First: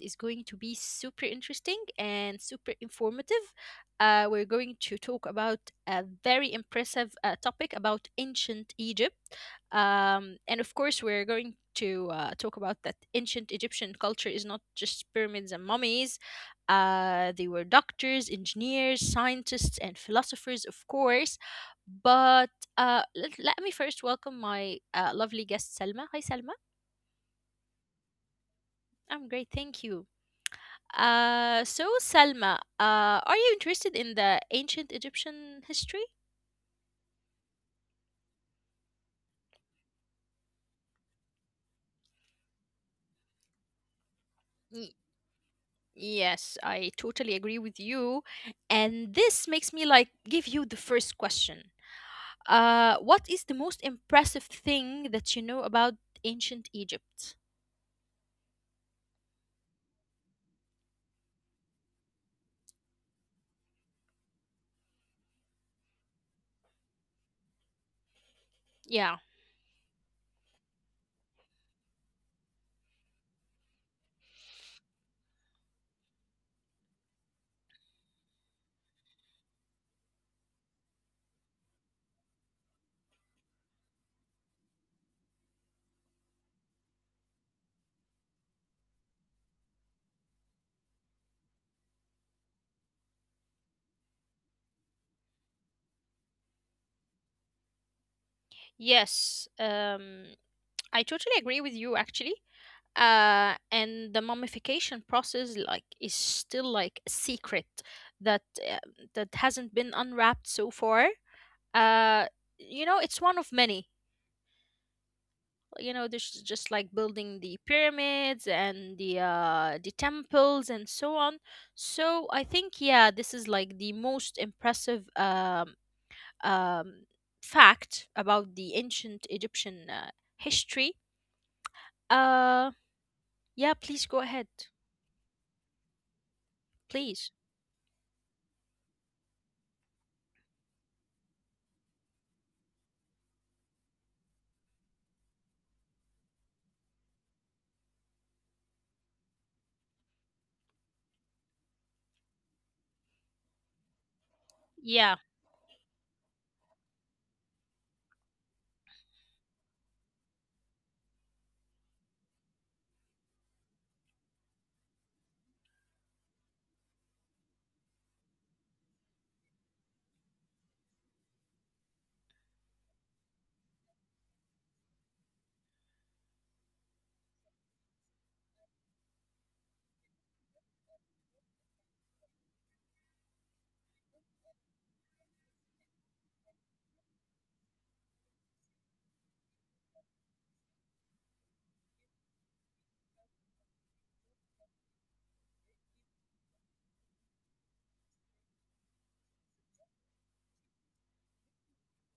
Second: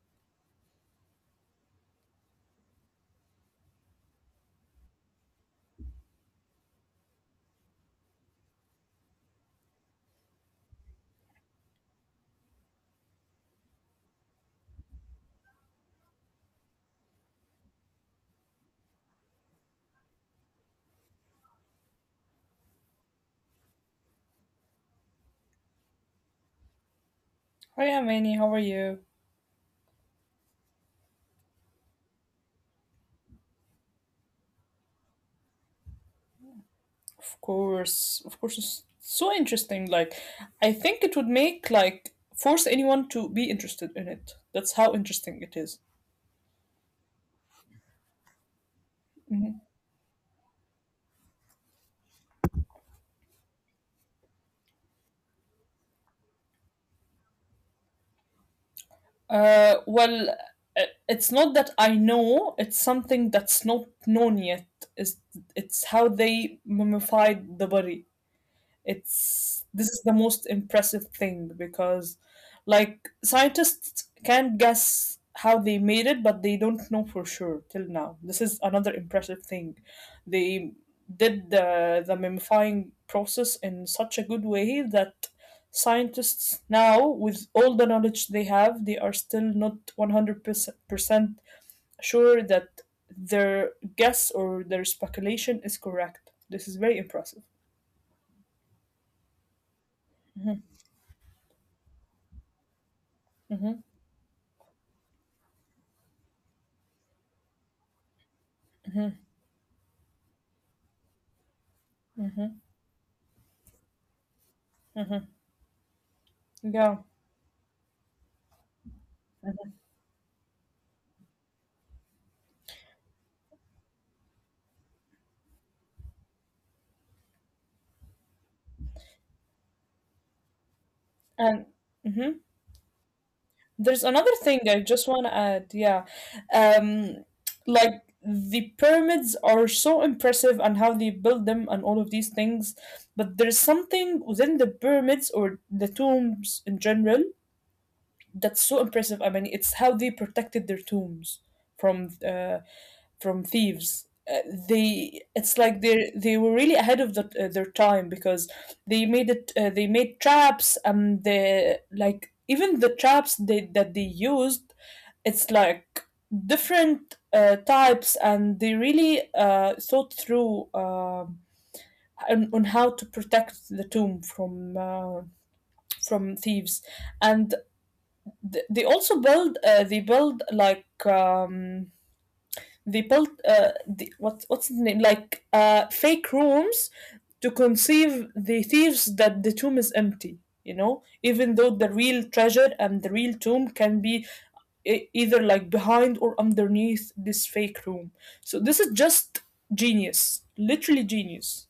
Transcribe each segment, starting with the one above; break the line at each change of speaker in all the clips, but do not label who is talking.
is going to be super interesting and super informative. We're going to talk about a very impressive topic about ancient Egypt. And of course, we're going to talk about that ancient Egyptian culture is not just pyramids and mummies. They were doctors, engineers, scientists, and philosophers, of course, but let me first welcome my lovely guest, Selma. Hi, Selma.
Hi, Amani. How are you?
I'm great, thank you. So, Selma, are you interested in the ancient Egyptian history?
Of course, of course. It's so interesting. I think it would make like force anyone to be interested in it. That's how
Y-
interesting it is.
yes, I totally agree with you. And this
Mhm.
makes me like give you the first question. What is the most impressive thing that you know about ancient Egypt?
Uh, well, it's not that I know. It's something that's not known yet. Is it's how they mummified the body.
Yeah.
It's this is the most impressive thing because like scientists can guess how they made it, but they don't know for sure till now. This is another impressive thing. They did the mummifying process in such a good way that scientists now, with all the knowledge they have, they are still not 100% sure that their guess or their speculation is correct. This is very impressive.
Yes.
Mhm,
I totally agree with you, actually.
mhm,
And the mummification process like is still like a secret that uh, that hasn't been unwrapped so far. uh
mhm.
it's one of many.
Mm-hmm.
There's just like
Yeah.
building the pyramids and the temples and so on. So I think, yeah, this is like the most impressive um fact about the ancient Egyptian history.
And mhm.
uh yeah, please go
There's
ahead.
another thing I just want to add. Yeah.
Please.
Um, like the pyramids are so impressive and how they build them and all of these things, but there's something within the pyramids or the tombs in general that's so impressive. I mean, it's how they protected their tombs from uh, from thieves. Uh,
Yeah.
they it's like they were really ahead of their time because they made traps and the like even the traps that they used, it's like different types, and they really thought through on how to protect the tomb from thieves. And they also build they build like they built what what's the name like fake rooms to conceive the thieves that the tomb is empty. You know, even though the real treasure and the real tomb can be either like behind or underneath this fake room. So this is just genius, literally genius.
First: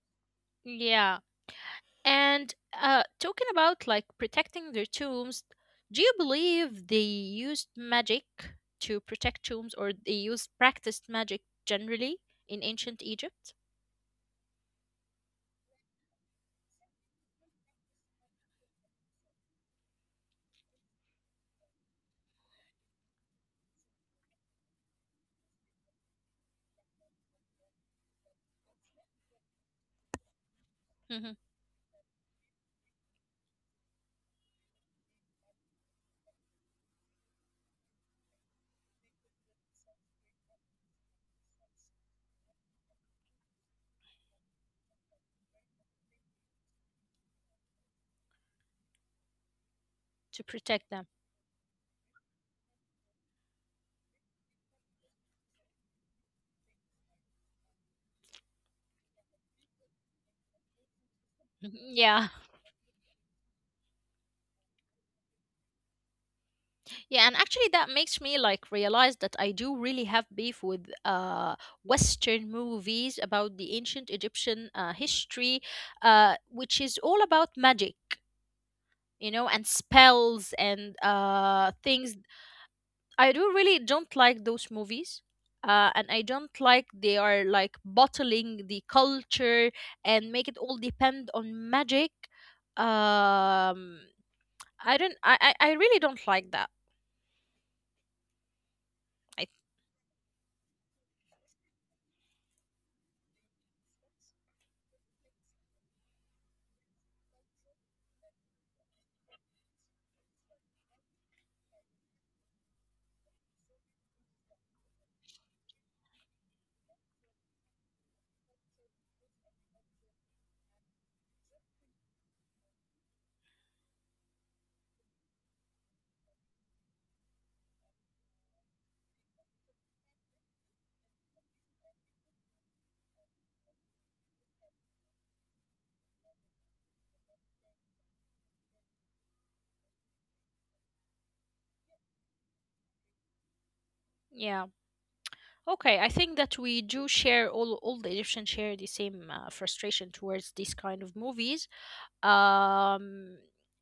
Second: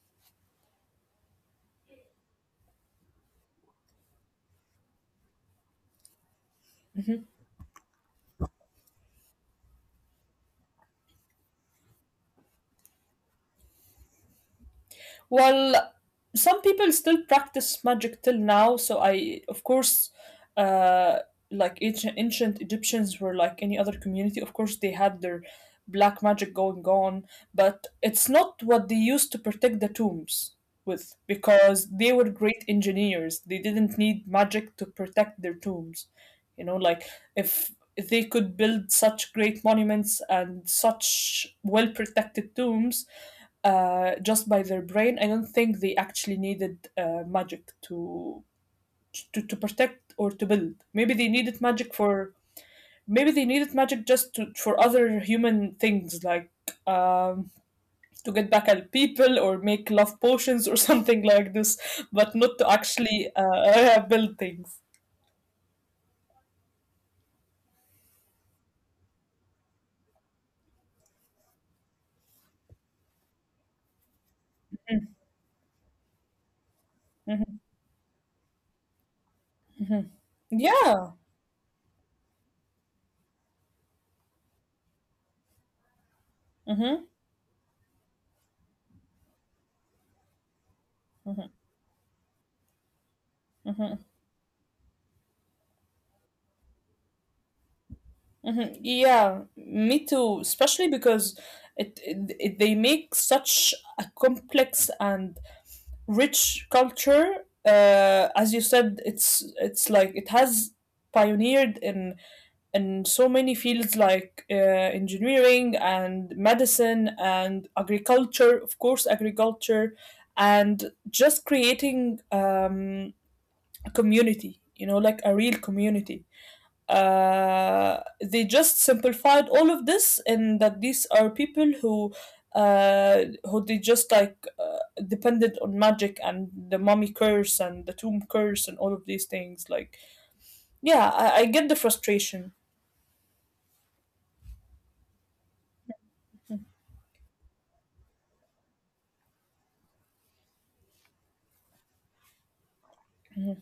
Yeah. And talking about like protecting their tombs, do you believe they used magic to protect tombs, or they used practiced magic generally in ancient Egypt?
Well, some people still practice magic till now, so uh, like ancient Egyptians were like any other community. Of course, they had their black magic going on, but it's not what they used to protect the tombs
Mhm.
with because they were great engineers. They didn't need magic to protect their tombs. You know, like if they could build such great monuments and such well protected tombs, just by their brain. I don't think they actually needed magic to
To
protect
protect
or
them?
to build. Maybe they needed magic for maybe they needed magic just for other human things like um, to get back at people or make love potions or
Mhm.
something
Yeah.
like this, but not to actually build things.
Yeah, and actually that makes me like realize that I do really have beef with Western movies about the ancient Egyptian history, which is all about magic,
Mhm.
you know, and spells and
Yeah.
things. I do really don't like those movies. And I don't like they are
Hmm,
like bottling the culture and make it all depend on
hmm,
magic. Um,
hmm.
I don't. I really don't like that.
Mhm.
I
Yeah, me too. Especially because it they make such a complex and rich culture. As you said, it's like it has pioneered in so many fields like engineering and medicine and agriculture, of course, agriculture, and just creating a community. You know, like a real community, they just simplified all of this and that these are people who they just like depended on magic and the mummy curse and the tomb curse and all of these things. Like, yeah, I get the frustration.
Yeah. Okay. I think that we do share all the Egyptians share the same frustration towards these kind of movies. um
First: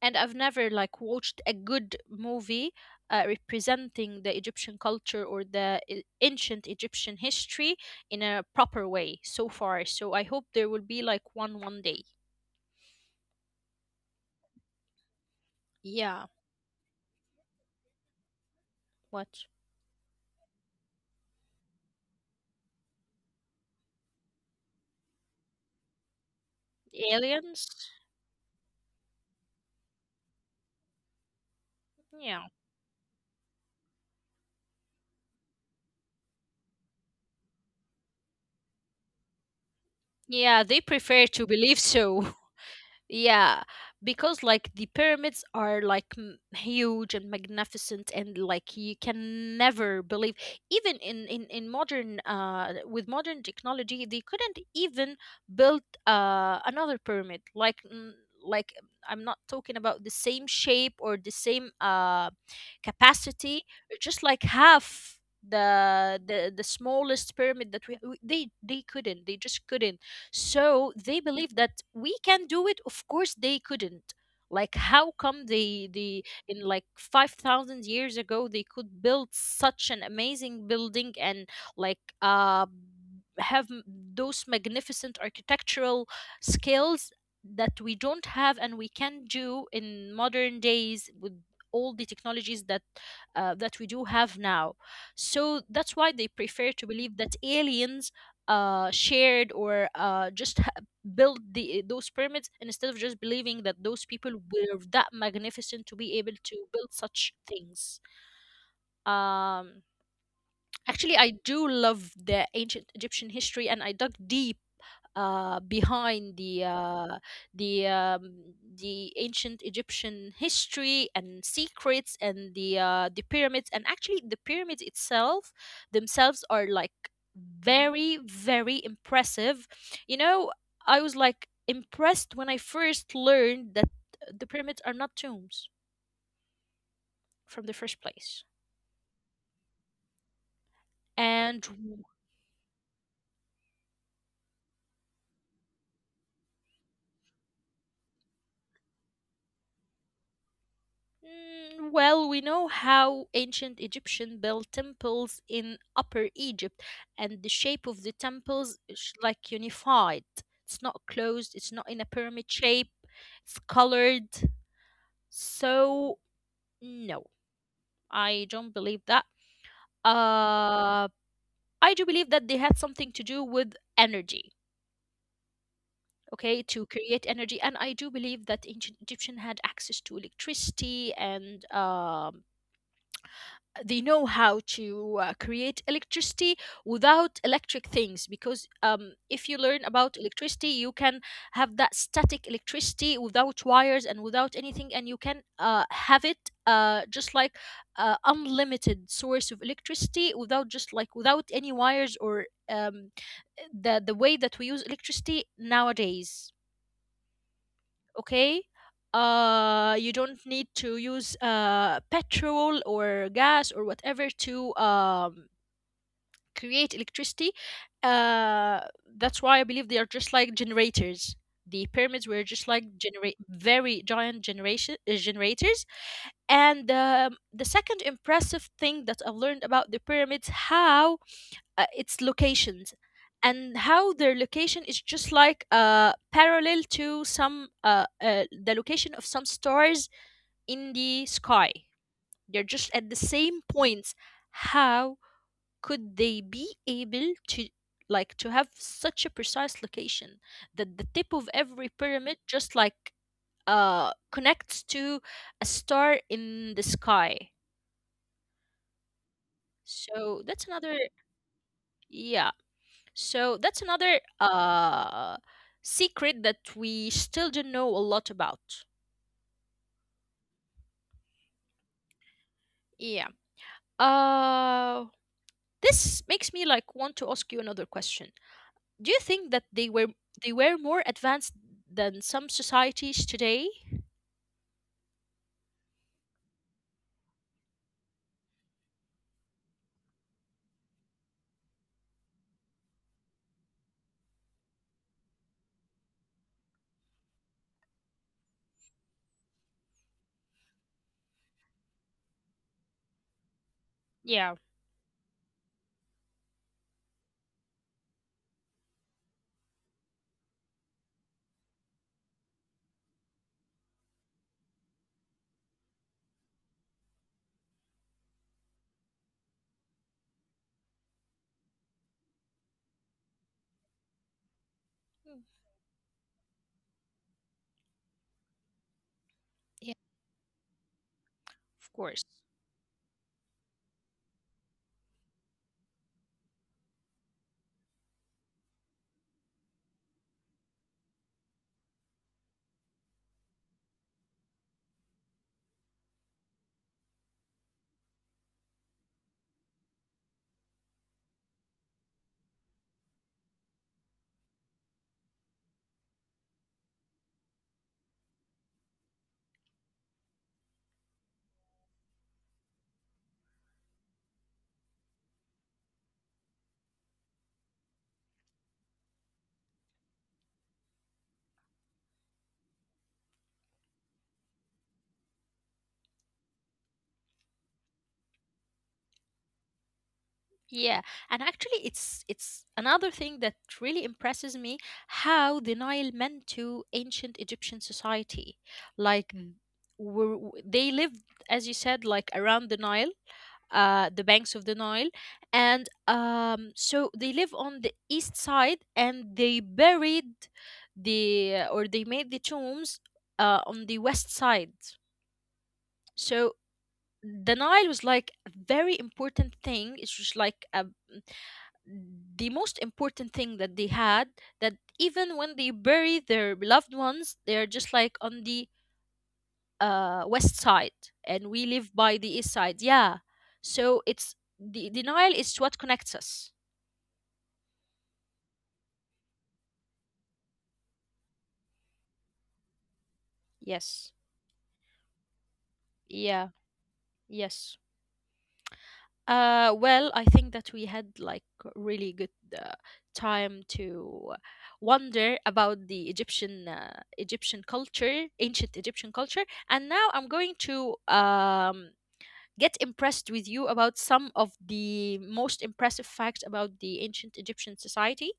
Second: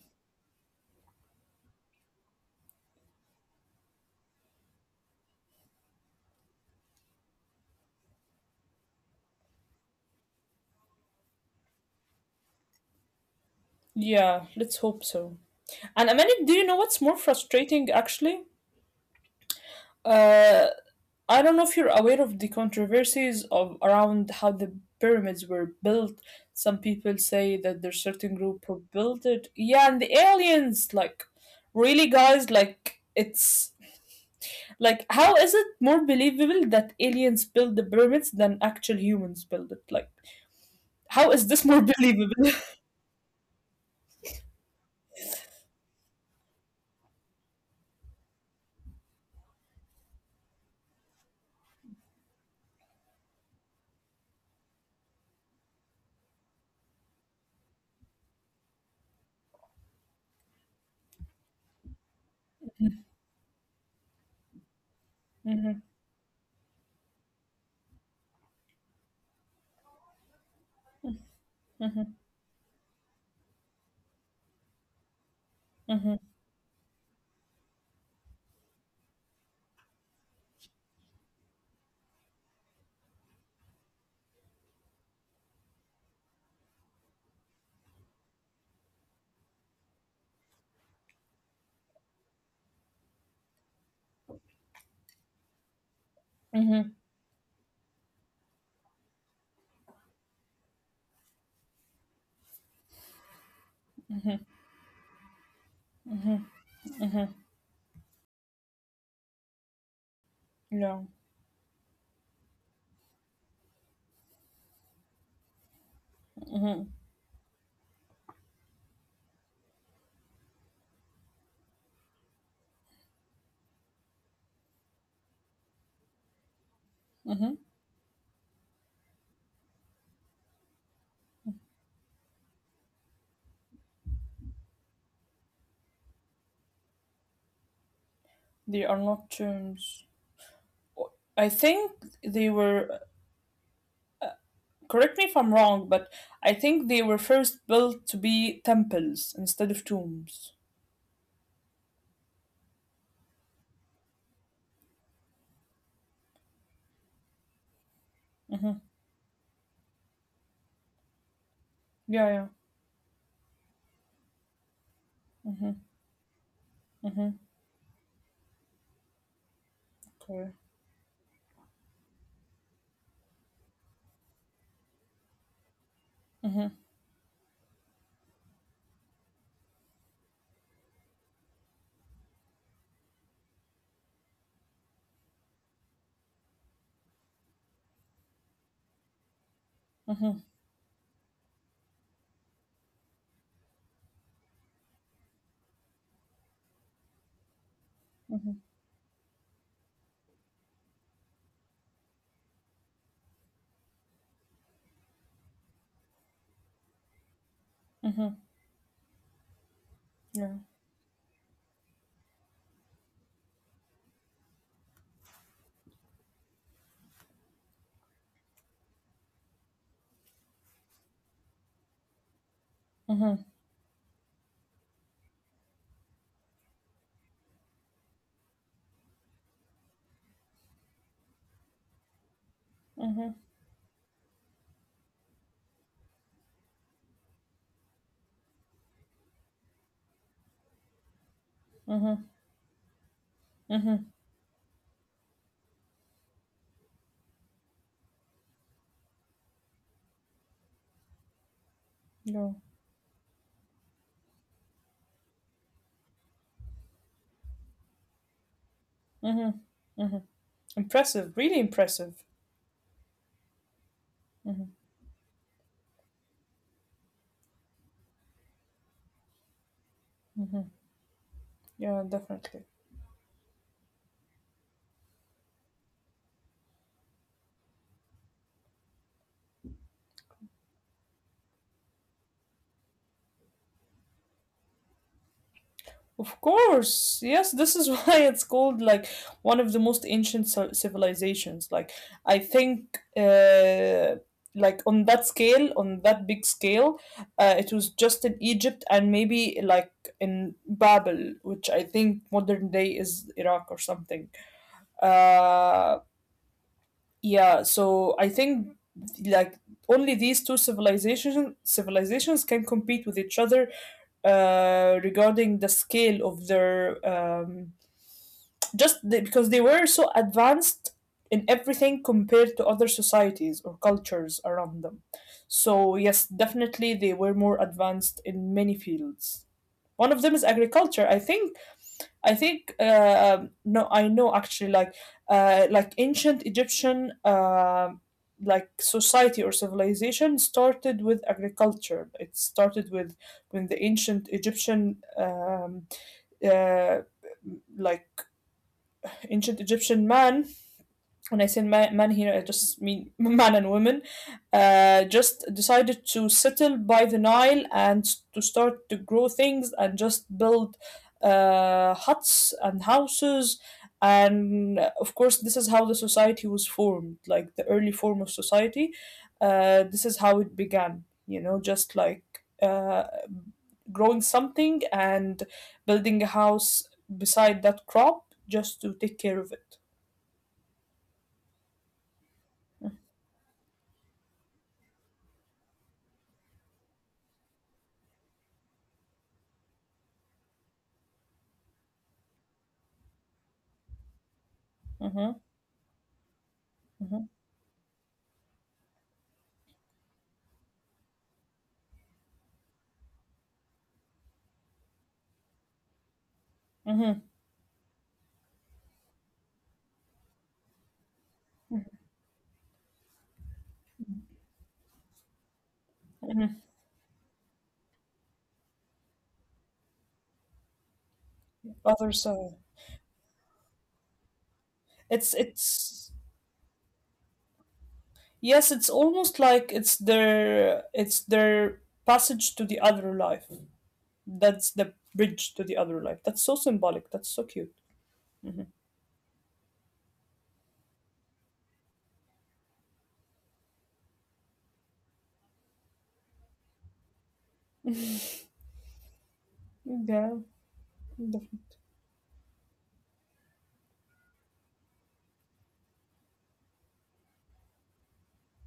and I've never like watched a good movie representing the Egyptian culture or ancient Egyptian history in a proper way so far. So I hope there will be like one day.
Yeah, let's hope so. And
Yeah.
Amanda, do you know what's more frustrating actually?
What?
Uh, I don't know if you're aware of the controversies of around how the pyramids were built. Some people say
Aliens?
that there's certain group who built it. Yeah, and the aliens, like, really,
Yeah.
guys, like, it's like, how is it more believable that aliens build the pyramids than actual humans build it? Like,
Yeah, they prefer
how
to
is this
believe
more
so.
believable?
Yeah, because like the pyramids are like huge and magnificent, and like you can never believe. Even in modern with modern technology, they couldn't even build another pyramid. Like, like, I'm not talking about the same shape or the same capacity, just like half
Mm-hmm,
the smallest pyramid that they couldn't, they just couldn't, so they believe that we can do it. Of course, they couldn't. Like, how come they
mm-hmm,
in like 5,000 years ago, they could build such an amazing building and like have those magnificent architectural skills that we don't have and we can do in modern days with all the technologies that we do have now. So that's why they prefer to
mm-hmm.
believe that aliens shared or build the those pyramids, and instead of just believing that those people were that magnificent to be able to build such things. um
No,
Actually I do love the ancient Egyptian history, and I dug deep behind the ancient Egyptian history and secrets and the pyramids. And actually the pyramids itself themselves are like very very impressive. You know, I was like impressed when I first learned that the pyramids are not tombs from the first place.
they are not terms. I
And
think they were. Correct me if I'm wrong, but I think they were first built to be temples instead of tombs.
Well, we know how ancient Egyptian built temples in Upper Egypt, and the shape of the temples is like unified. It's not closed, it's not in a
Yeah, yeah.
pyramid shape, it's colored. So, no, I don't believe that.
Okay.
Uh, I do believe that they had something to do with energy, okay, to create energy. And I do believe that ancient Egyptian had access to electricity, and they know how to create electricity without electric things, because if you learn about
Mm-hmm,
electricity, you can have that static electricity without wires and without anything, and you can have it, just like,
mm-hmm.
unlimited source of electricity without just like without any wires or the way that we use electricity nowadays. Okay. You
Yeah,
don't need to use petrol or gas or whatever to create electricity. uh that's why I believe they are just like generators. The pyramids were just like generate very giant generation generators. And the second impressive thing that I've learned about the pyramids, how its locations and how their location is just like parallel to some the location of some stars in the sky. They're just at the same points. How could they be able to, like, to have such a precise location that the tip of every
yeah.
pyramid just like connects to a star in the sky? So that's another.
Impressive, really impressive.
Yeah. So that's another secret that we still don't know a lot about.
Yeah, definitely.
Yeah. Uh, this makes me like want to ask you another question. Do you think that they were more advanced than some societies today?
Of course, yes, this is why it's called like one of the most ancient civilizations. Like, I think like on that scale, on that big scale, it was just in Egypt and maybe like in Babel, which I think modern day is Iraq or something.
Yeah.
Uh, yeah, so I think like only these two civilizations can compete with each other regarding the scale of their because they were so advanced in everything compared to other societies or cultures around them.
Mm,
So yes, definitely they were more advanced in many fields. One of
yeah,
them is agriculture. I think
of
I
course.
think no, I know actually, like ancient Egyptian like society or civilization started with agriculture. It started with when the ancient Egyptian uh, like ancient Egyptian man, when I say man, man here, I just mean man and woman, just decided to settle by the Nile and to start to grow things and just build huts and houses. And of course, this is how the society was formed, like the early form of society. This is how it began, you know, just like uh, growing something and building a house beside that crop just to take care of it.
Yeah, and actually, it's another thing that really impresses me how the Nile meant to ancient Egyptian society. Like, they lived, as you said, like around the Nile, the banks of the
Hmm.
Nile, and so they live on the east side, and they buried they made the tombs on the west side. So
Mm-hmm,
the Nile was like a very important thing. It's just like a the most important thing that they had, that even when they bury
hmm.
their loved ones they are just like on the west side, and we
Other
live by
side.
the east side. Yeah. So it's the denial is
It's
what connects us.
yes, it's almost like it's their passage to the other life.
Yes.
That's the bridge to the other life. That's so
Yeah.
symbolic. That's so cute.
Yes. Well, I think that we had like really good uh, time to wonder about the Egyptian egyptian culture ancient Egyptian culture. And
Yeah.
now I'm going to
Mm-hmm,
get impressed with you about some of the most impressive facts about the ancient Egyptian society.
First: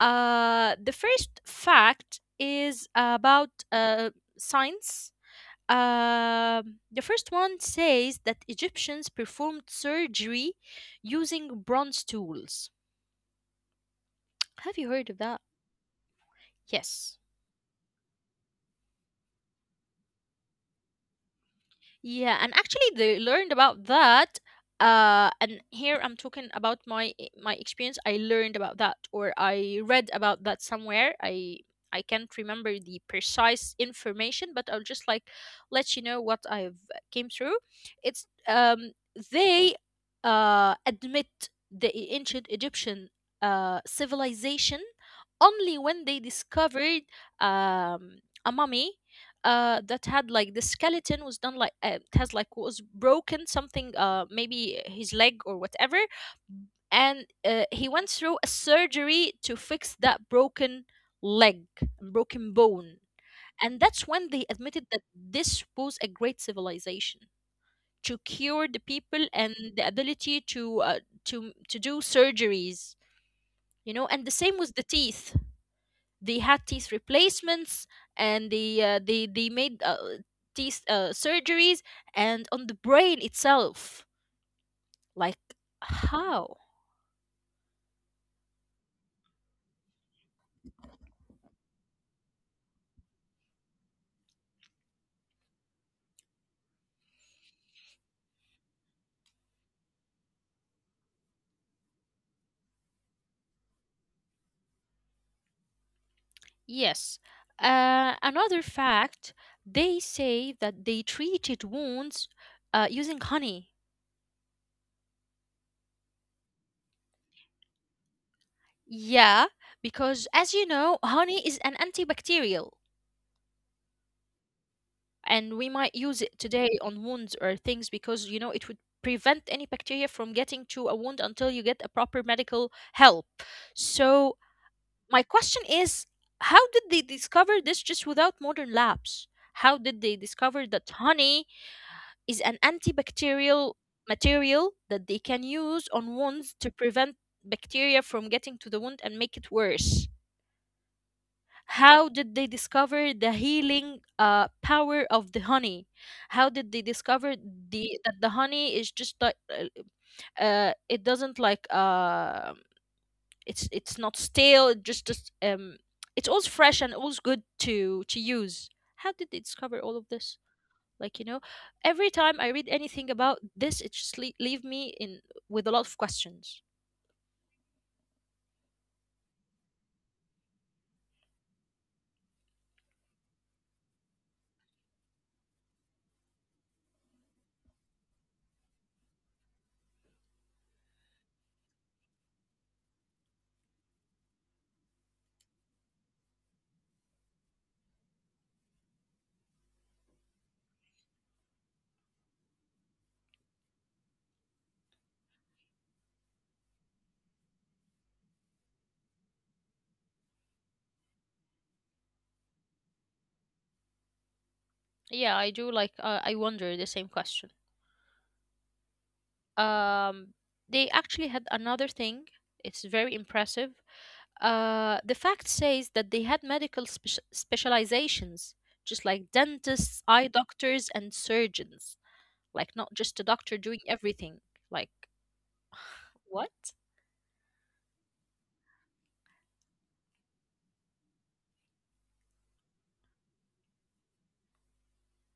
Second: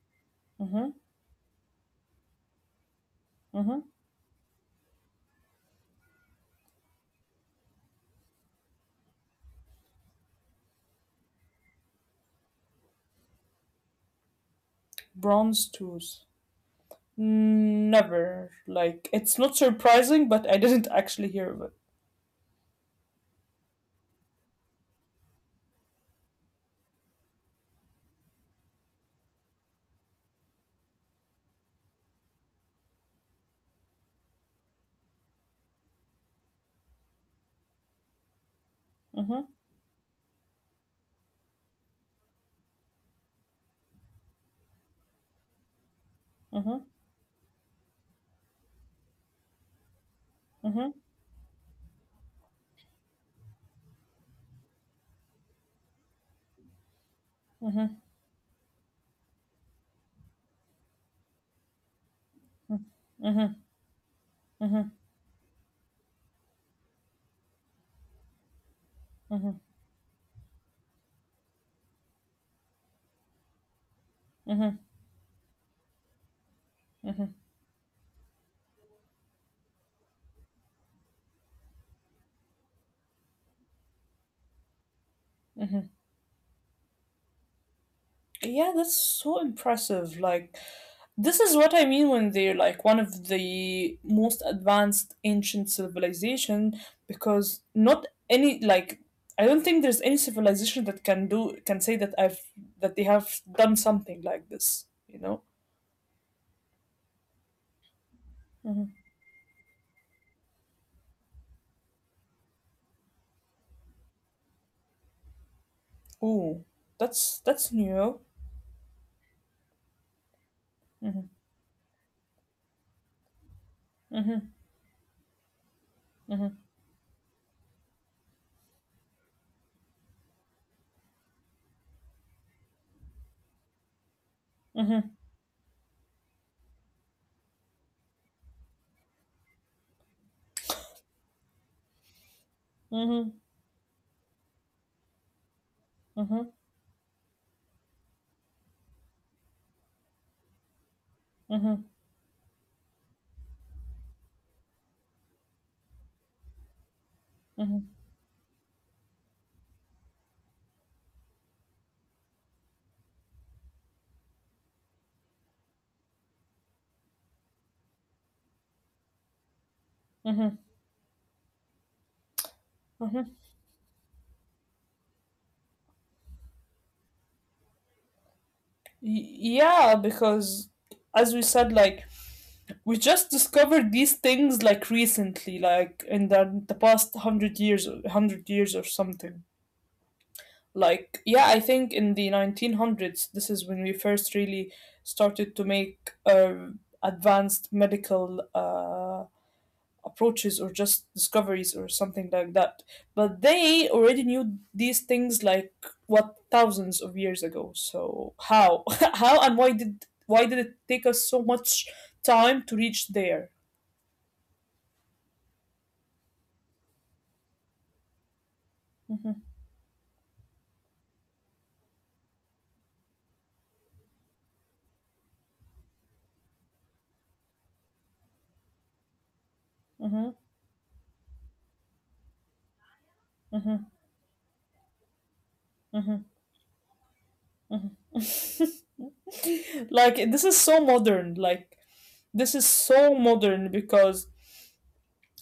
The first fact is about
mm-hmm.
science. The first one says that Egyptians performed surgery using bronze tools. Have you heard of that?
Bronze tools.
Yes.
Never. Like it's not surprising, but I didn't actually hear of it.
Yeah, and actually they learned about that. And here I'm talking about my experience. I learned about that, or I read about that somewhere. I can't remember the precise information, but I'll just like let you know what I've came through. It's
Mm-hmm,
they admit the ancient Egyptian civilization only when they
mm-hmm,
discovered um a mummy, that had like the
mm-hmm,
skeleton was done like, it has like was broken something, maybe his leg or whatever, and he went through a surgery to fix that broken leg, broken bone. And that's when they admitted
mm-hmm.
that this was a great civilization to cure the people and the ability to to do surgeries. And the same with the teeth. They had teeth replacements, and they made teeth surgeries, and on the brain itself. Like, how?
Yeah, that's so impressive. Like, this is what I mean when they're like one of the most advanced ancient civilization because not any like I don't think there's any civilization that can do can say that I've that they have done something like this, you know?
Yes. Another fact, they say that they treated wounds using honey.
Ooh, that's new.
Yeah, because as you know, honey is an antibacterial, and we might use it today on wounds or things, because, it would prevent any bacteria from getting to a wound until you get a proper medical help. So
Mm-hmm.
my question is, how did they discover this just without modern labs? How did they discover that honey is an
Mm-hmm.
antibacterial material that they can use on
Mm-hmm.
wounds to prevent bacteria from getting to the wound and make it worse? How did they discover the healing power of the honey? How did they discover the that the honey is just like, it doesn't like, it's not stale. It just it's always fresh and always good to use. How did they discover all of this?
Mm-hmm.
Like, every time I read anything
Mm-hmm.
about this, it just leave me in with a lot of questions.
Y- yeah, because as we said, like we just discovered these things like recently like in the past 100 years, 100 years or something. Like, yeah, I think in the 1900s, this is when we first really started to make advanced medical approaches or just discoveries or something like that, but they already knew these things like what thousands of years ago. So how, how and why did it take us so much time to reach there?
Yeah, I do. Like, I wonder the same question.
Mhm.
Um, they actually had another thing. It's very impressive. The fact says that they had medical specializations, just like dentists, eye
Mhm,
doctors, and surgeons. Like, not just a doctor doing
mhm,
everything. Like,
mhm,
what?
mhm. Like this is so modern. Like this is so modern because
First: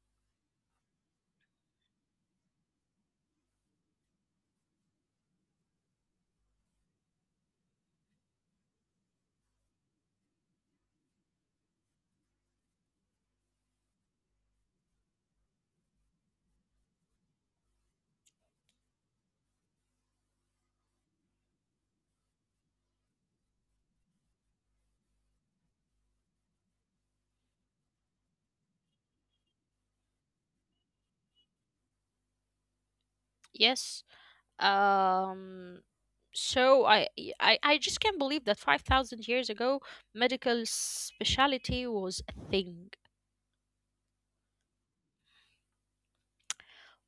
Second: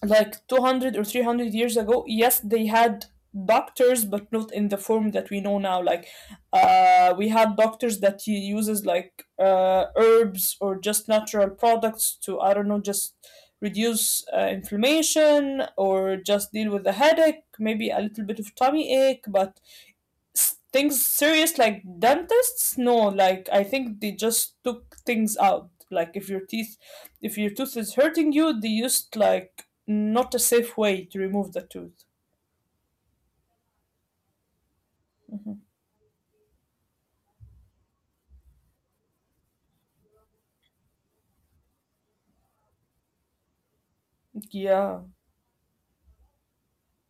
like 200 or 300 years ago, yes, they had doctors, but not in the form that we know now. Like we had doctors that he uses like herbs or just natural products to I don't know just reduce inflammation or just deal with the headache, maybe a little bit of tummy ache, but things serious like dentists, no, like I think they just took things out. Like if your teeth, if your tooth is hurting you, they used like not a safe way to remove the tooth.
Yes,
Mhm.
um so I, y- I I just can't believe that 5000 years ago medical specialty was a thing.
Yeah,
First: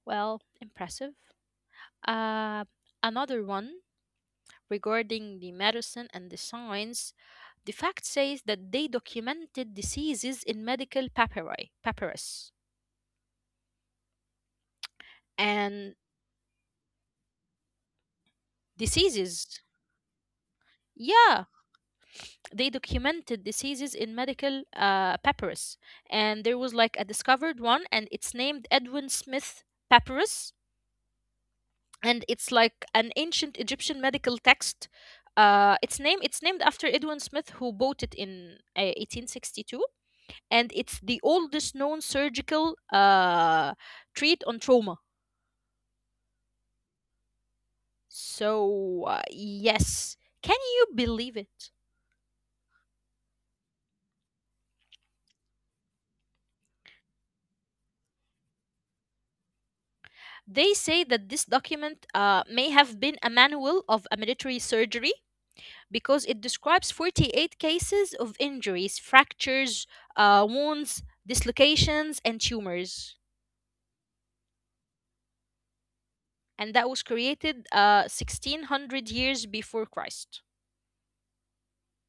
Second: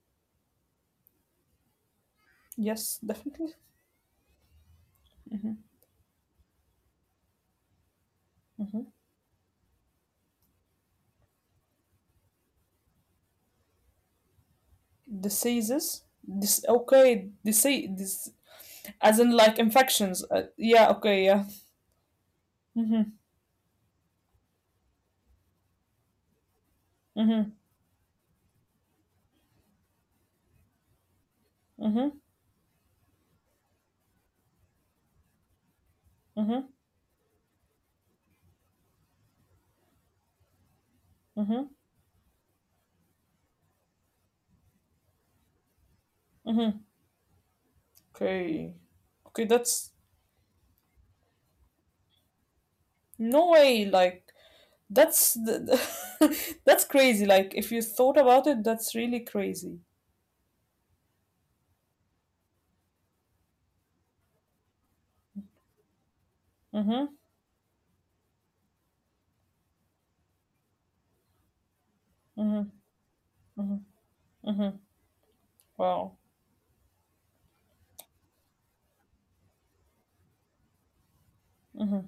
Well, impressive. uh
yes,
Another
definitely.
one, regarding the
Mhm,
medicine and the science, the fact says that
mhm.
they documented diseases in medical papyri papyrus. And
Diseases, this okay, disease, this as in
diseases,
like infections, yeah, okay,
yeah,
yeah.
they
Mm-hmm,
documented diseases in medical papyrus, and there was like a
mm-hmm,
discovered one and it's named Edwin Smith papyrus.
mm-hmm,
And it's like an ancient Egyptian medical text. It's name, it's named after Edwin Smith who bought it in 1862, and it's the oldest
mm-hmm.
known surgical treat on trauma.
Okay,
So
okay, that's
yes, can you believe it?
no way, like that's the, that's crazy. Like if you thought about it, that's really crazy.
They say that this document may have been a manual of a military surgery because it describes
Mhm.
48 cases of injuries, fractures, wounds, dislocations, and
Mhm.
tumors.
Mhm. Mhm. Wow.
And that was created 1600 years before Christ,
Mhm.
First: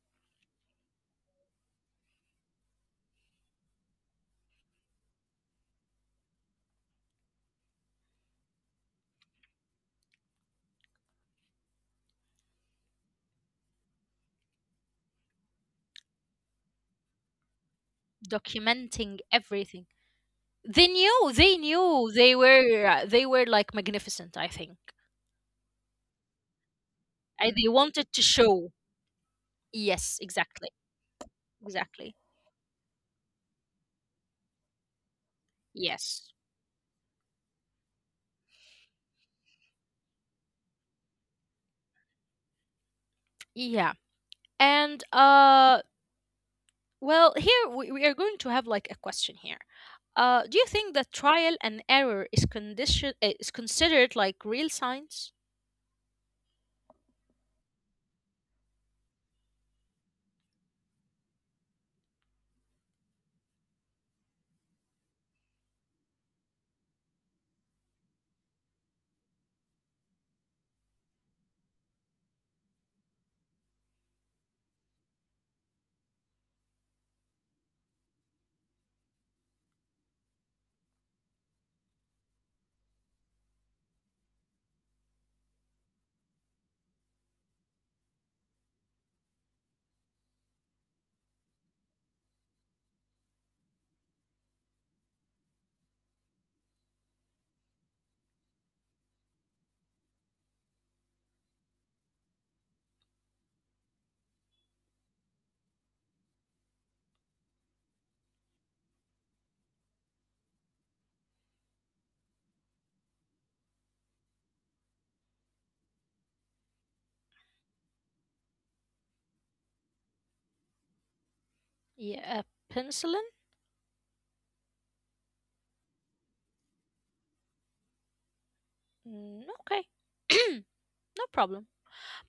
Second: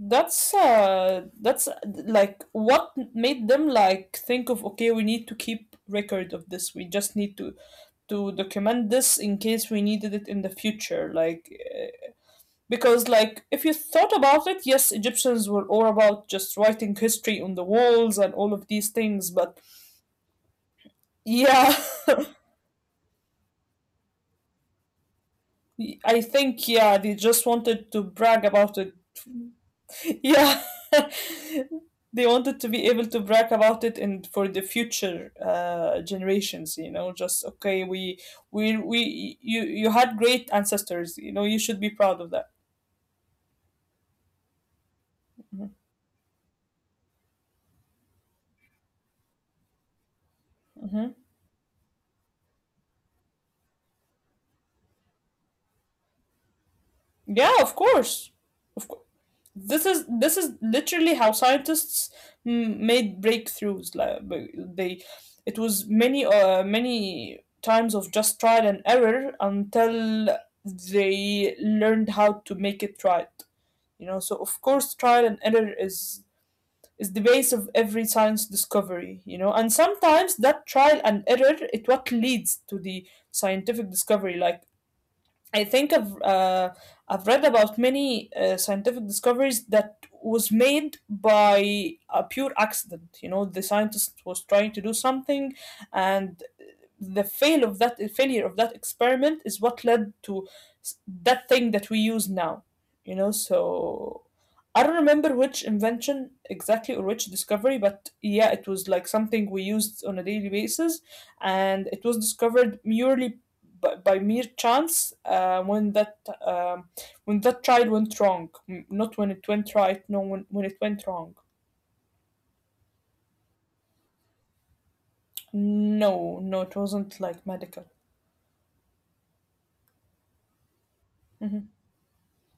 That's like what made them like think of okay, we need to keep record of this. We just need to document this in case we needed it in the future. Because like if you thought about it, yes, Egyptians were all about just writing history on the walls and all of these
documenting
things, but
everything. They knew, they
yeah,
knew, they were like magnificent, I think.
I think, yeah, they just
And they
wanted to
wanted to
brag
show.
about it.
Yes,
Yeah.
exactly, exactly.
They wanted to be able to brag about it and for the future
Yes,
generations, you know, just okay, we you had great ancestors, you know, you should be proud of that.
yeah. And well, here we are going to have like a question here. Do you think that
Hmm.
trial and error is condition is considered like real science?
Yeah, of course. Of course. This is this is literally how scientists made breakthroughs. Like they it was many many times of just trial and error until they learned how to make it right. You know, so of course trial and error is the base of every science discovery. You know, and sometimes that trial and error it what leads to the scientific discovery. Like I think I've read about many scientific discoveries that was made by a pure accident. You know, the scientist was trying to do something, and the failure of that experiment is what led to that thing that we use now, you know. So I don't remember which invention exactly or which discovery, but yeah, it was like something we used on a daily basis, and it was discovered merely by mere chance um, when that trial went wrong. Not when it went right, no, when it went wrong.
Yeah, penicillin.
No, no, it wasn't like medical.
Mm, okay, no
Mhm,
problem.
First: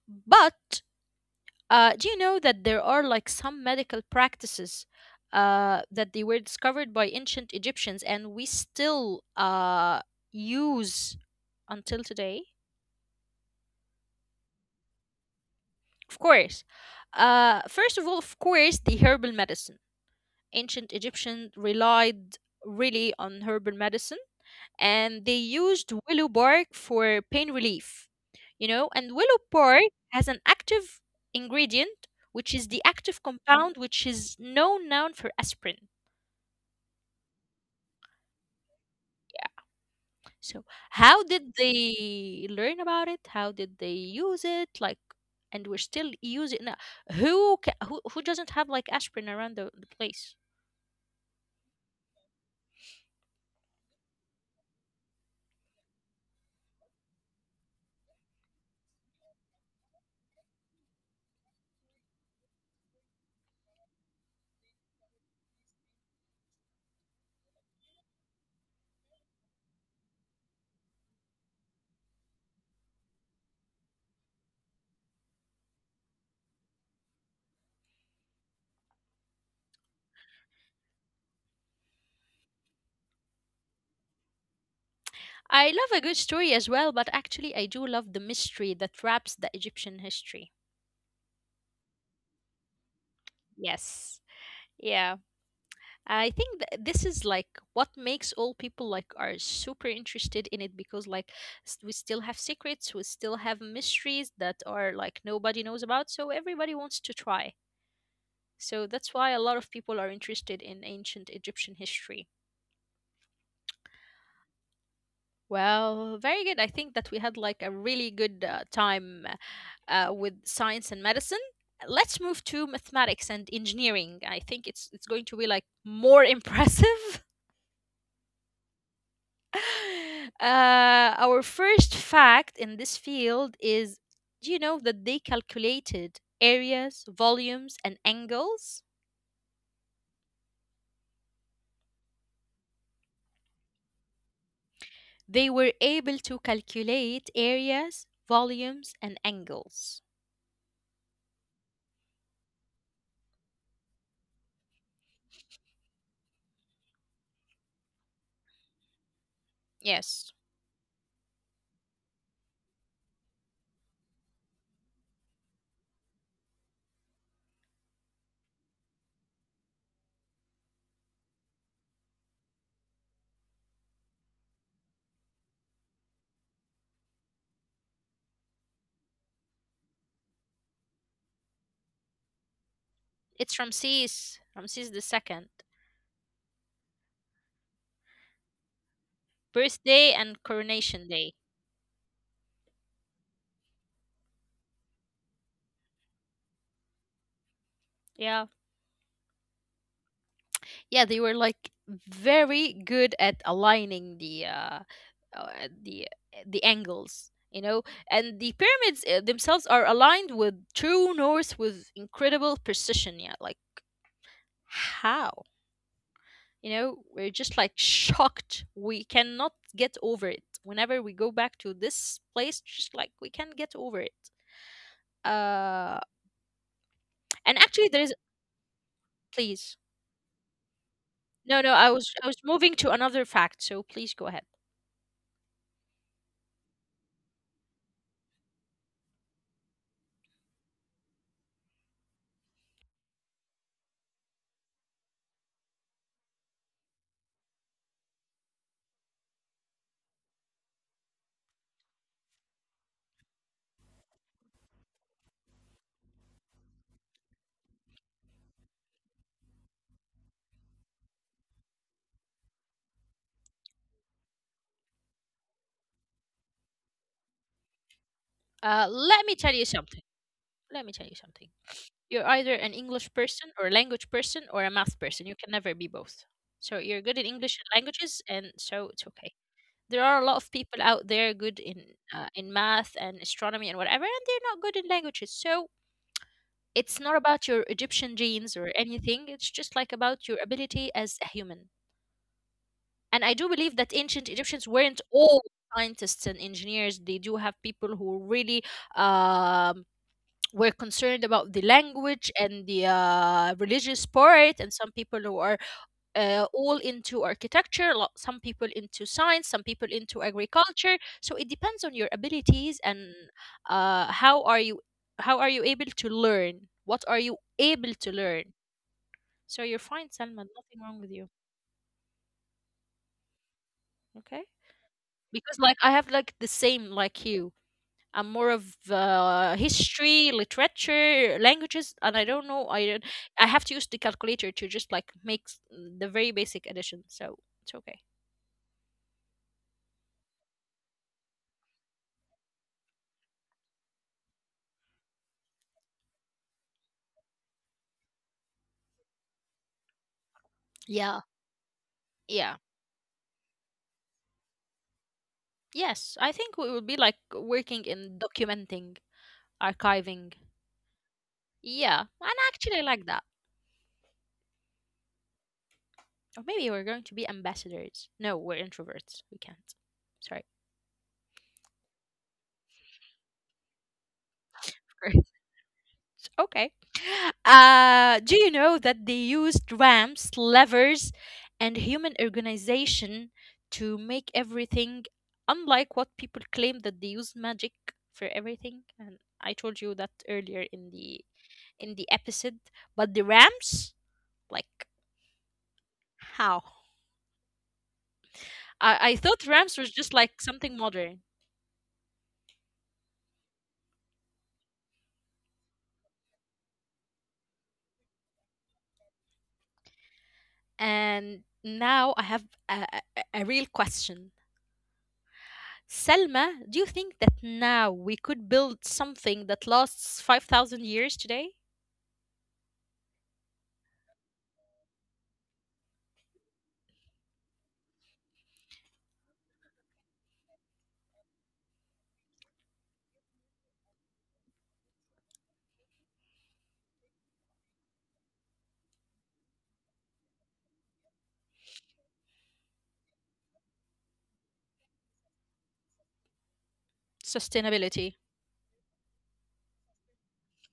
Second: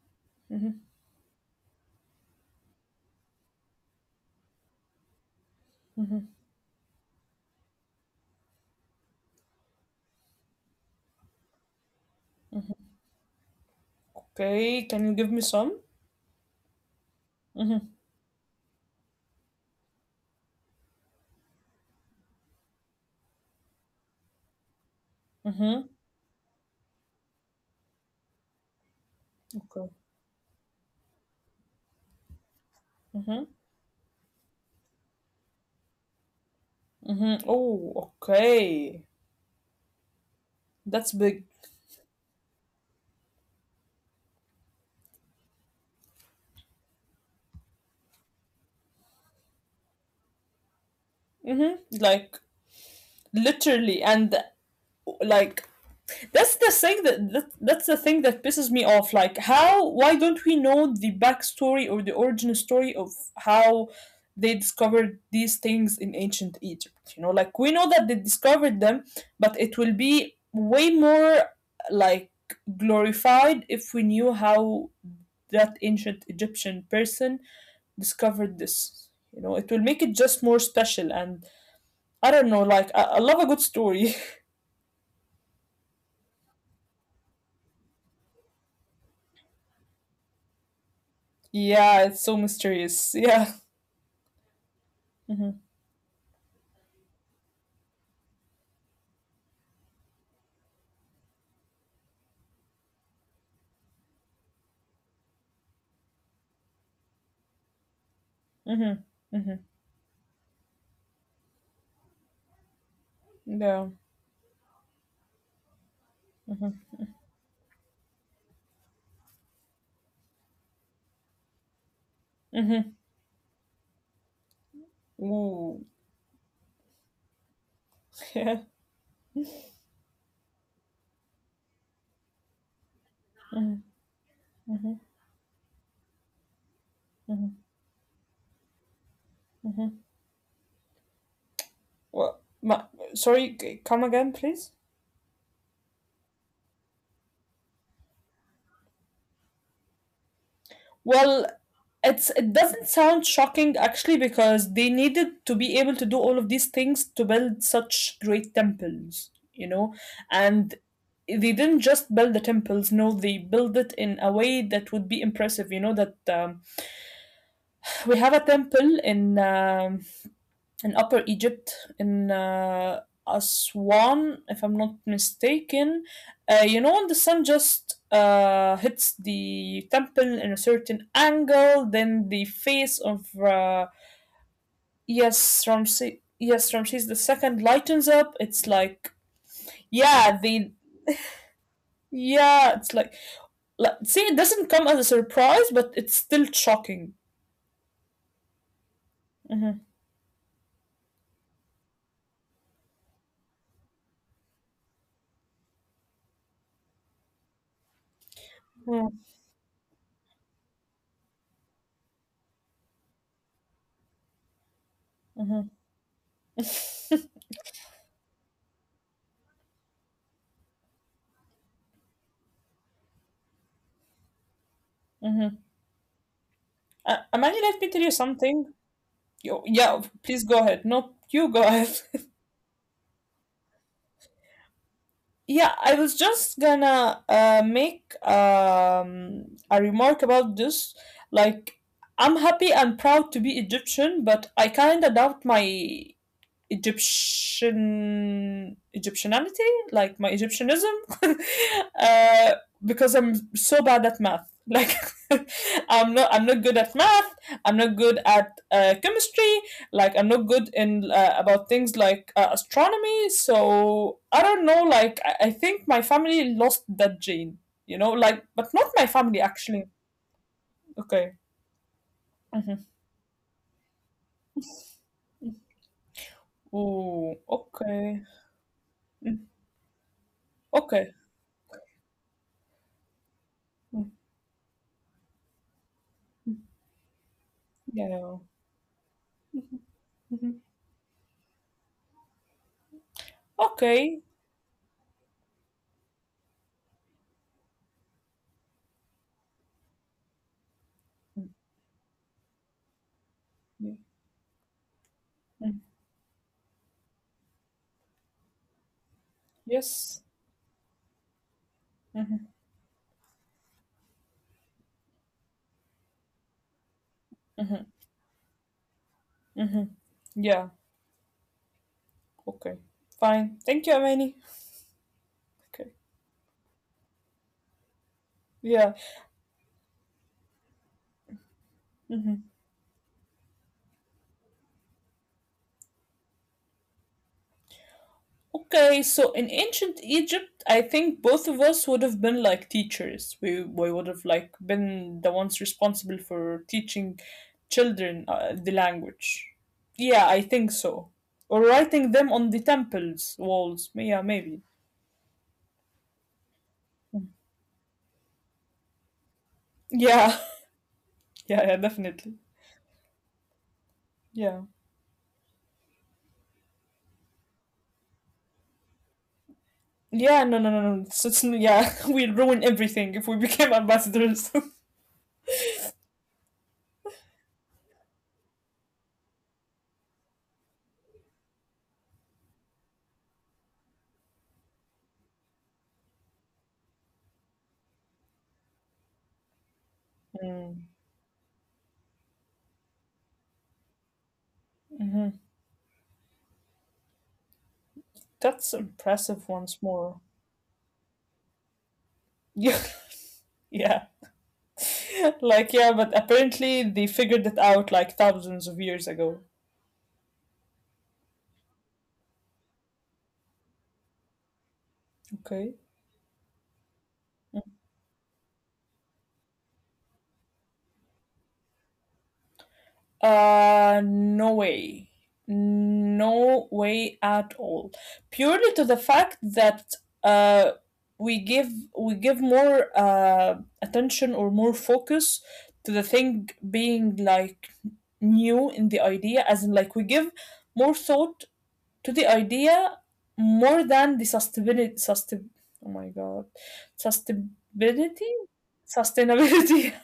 But
mhm.
do you know that there are like some medical practices that they were discovered by ancient Egyptians and we still use until today?
Okay, can you give me some?
Of course. First of all, of course, the herbal medicine. Ancient Egyptians relied really on herbal medicine, and they
Mhm.
used willow bark for pain relief, you know, and willow bark
Okay.
has an active ingredient, which is the active
Mhm.
compound, which is known now for aspirin.
Mhm. Oh, okay.
Yeah. So,
That's
how
big.
did they learn about it? How did they use it? Like, and we're still using. Now, who doesn't have like aspirin around the place?
Mhm. Like, literally, and like that's the thing that pisses me off. Like, how? Why don't we know the backstory or the origin story of how they discovered these things in ancient Egypt? You know, like we know that they discovered them, but it will be way more like glorified if we knew how that ancient Egyptian person discovered this. You know, it will make it just more special. And I don't know, like, I love a good story.
I love a good story as well, but actually, I do love the mystery that wraps the Egyptian history.
Yeah, it's so mysterious. Yeah.
Yes. Yeah.
Mm-hmm.
I think this is like what makes all people like are super interested in it, because like we still have secrets, we still have mysteries that are like nobody knows about, so everybody wants to try. So that's why a
Mm-hmm.
lot
Mm-hmm.
of people are interested in ancient Egyptian history.
Yeah.
Well, very good. I think that we had like a really good time with science and medicine. Let's move to
Mm-hmm.
mathematics and engineering. I think it's going to be like
Ooh.
more impressive.
Yeah.
uh, our first fact in this field is, do you know that they calculated areas, volumes, and angles?
Well, sorry, come again, please?
They were able to calculate areas, volumes, and angles.
Well, it doesn't sound shocking actually, because they needed to be able to do all of these things to build such great temples, you know?
Yes,
And they didn't just build the temples, no, they built it in a way that would be impressive, you know, that we have a temple in Upper Egypt, in Aswan, if I'm not mistaken. You know, when the sun just hits the temple in a certain angle, then the face of
it's Ramses, Ramses the second.
yes, Ramses the second lightens up. It's like,
Birthday and
yeah, the
coronation day.
yeah, it's like see, it doesn't come as a surprise, but it's still shocking.
Yeah.
Mm-hmm.
Yeah, they were like very good at aligning the uh the the angles, you know. And the pyramids themselves are aligned with true north with incredible precision. Yeah, like how? You know, we're just
Mm-hmm.
like shocked. We cannot get over it. Whenever we go back to this place, just like we can't get over it. Uh
Mm-hmm.
and actually there
Amani,
is,
let me tell you something.
please.
Yo, yeah, please go ahead. No,
No, no, I
you go
was I
ahead.
was moving to another fact, so please go ahead.
Yeah, I was just gonna make a remark about this. Like, I'm happy and proud to be Egyptian, but I kinda doubt my Egyptian Egyptianity, like my Egyptianism, uh, because I'm so bad at math. Like, I'm not good at math. I'm not good at chemistry. Like, I'm not good in about things like astronomy. So I don't know. Like, I think my family lost that gene. You know,
Let me
like,
tell you
but not
something.
my family
Let
actually.
me tell you something. You're
Okay.
either an English person or a
Mm-hmm.
language person or a math person. You can never be both. So you're good in English and languages,
Ooh.
and so it's
Okay.
okay. There are a lot
Mm.
of people out there good
Okay.
in math and astronomy and whatever, and they're not good in
Mm.
languages. So it's not about your Egyptian genes or anything. It's
Yeah.
just like about your ability as a human.
Mhm.
And I do believe that ancient Egyptians weren't
Okay.
all scientists and engineers. They do have people who really um, were concerned about the language and the religious part, and some people
Yeah.
who are all
Mm.
into architecture, some people into science, some people into agriculture. So it
Yes.
depends on your abilities, and
Mm-hmm.
uh, how are you how are you able to learn? What are you able to learn?
Mm-hmm.
So you're fine, Salman. Nothing wrong with
Mm-hmm.
you.
Yeah. Okay.
Okay,
Fine. Thank you,
because
Amani.
like I have like the same like
Okay.
you. I'm more of history,
Yeah.
literature, languages, and I don't know. I don't. I have to use
Mm-hmm.
the calculator to just like make the very basic addition. So it's okay.
Okay. So in ancient Egypt, I think both of us would have been like teachers. We would have like been the ones responsible for teaching children the language. Yeah,
Yeah.
I think so. Or
Yeah.
writing them on the temples walls. Yeah, maybe.
Yes, I think we would be like working in documenting, archiving.
Yeah.
Yeah, and
Yeah.
I
Yeah.
actually like
Definitely.
that.
Yeah.
Or maybe we're going to be ambassadors. No, we're introverts. We can't. Sorry.
Yeah, no, no, no, no. Yeah, we'd ruin everything if we became ambassadors.
Okay. Do you know that they used ramps, levers, and human organization to make everything, unlike what people claim that they use magic for everything? And I told you that earlier
Mm-hmm.
in the episode. But the ramps, like how? I thought
That's
ramps was just
impressive
like
once
something
more.
modern,
Yeah, yeah. Like, yeah, but apparently they figured it out like thousands of years ago.
and now I have a real question.
Okay.
Selma, do you think that now we could build something that lasts 5,000 years today?
No way. No way at all. Purely to the fact that uh, we give we give more attention or more focus to the thing being like new in the idea, as in like we give more thought to the idea more than the sustainability. Oh my god,
Sustainability.
sustainability, sustainability.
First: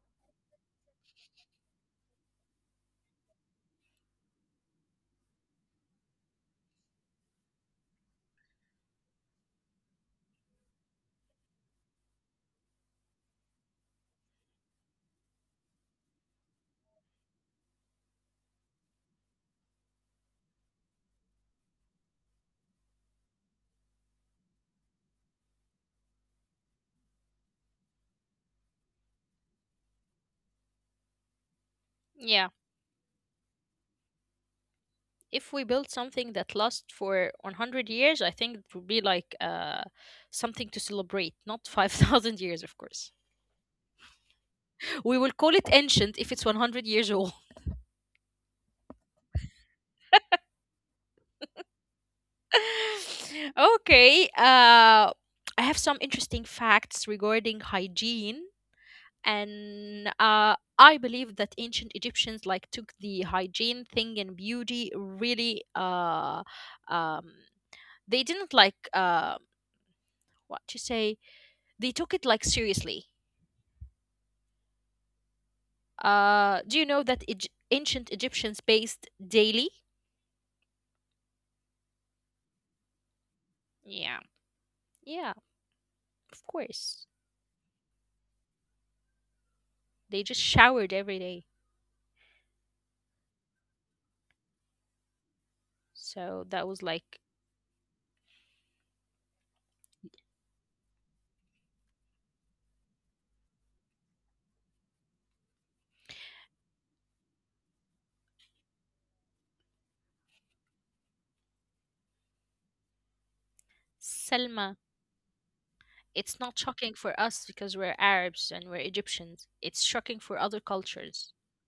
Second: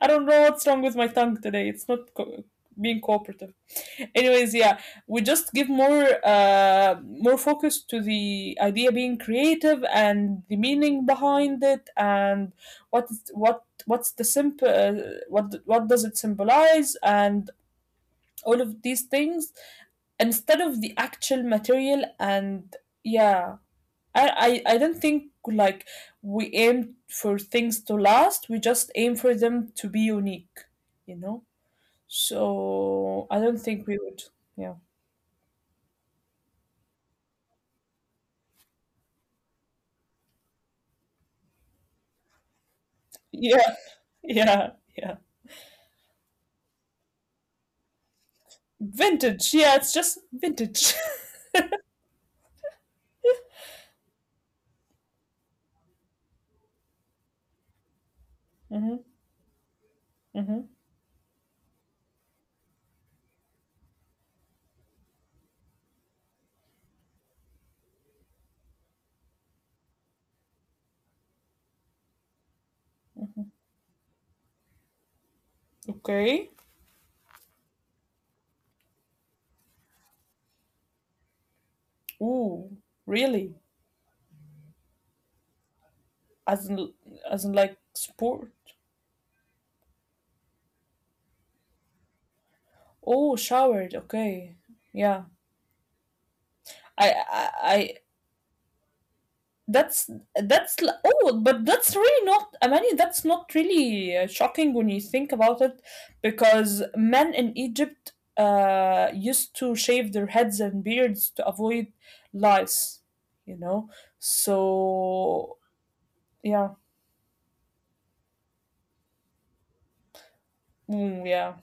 I don't know what's wrong with my tongue today. It's not being cooperative. Anyways, yeah, we just give more focus to the idea being creative and the meaning behind it, and what's the simple what does it symbolize, and all of these things instead of the actual material, and yeah, I don't think like we aim for things to last. We just aim for them to be unique, you know.
Yeah.
So I don't think we would. Yeah.
If we build something that lasts for 100 years, I think it would be like something to celebrate, not 5,000 years, of course.
Yeah. Yeah.
We
Yeah.
will call it ancient if it's 100 years old.
Vintage. Yeah, it's just vintage.
Okay. I have some interesting facts regarding hygiene
Mhm.
and
Mhm.
I believe that ancient Egyptians like took the hygiene thing and beauty really, um, they didn't like what to say, they took it like seriously.
Okay.
Do you know that ancient Egyptians bathed daily?
Ooh, really?
Yeah, yeah, of
As in,
course.
as in like sport.
They just showered every day.
Oh, showered. Okay. Yeah.
So that was like,
I That's that's l Oh, but that's really not, I mean, that's not really, shocking when you think about it, because men in Egypt, used to shave their heads and beards to avoid lice, you know?
Selma,
So,
it's not
yeah.
shocking for us because we're Arabs and we're Egyptians, it's shocking for other
Mm,
cultures.
yeah.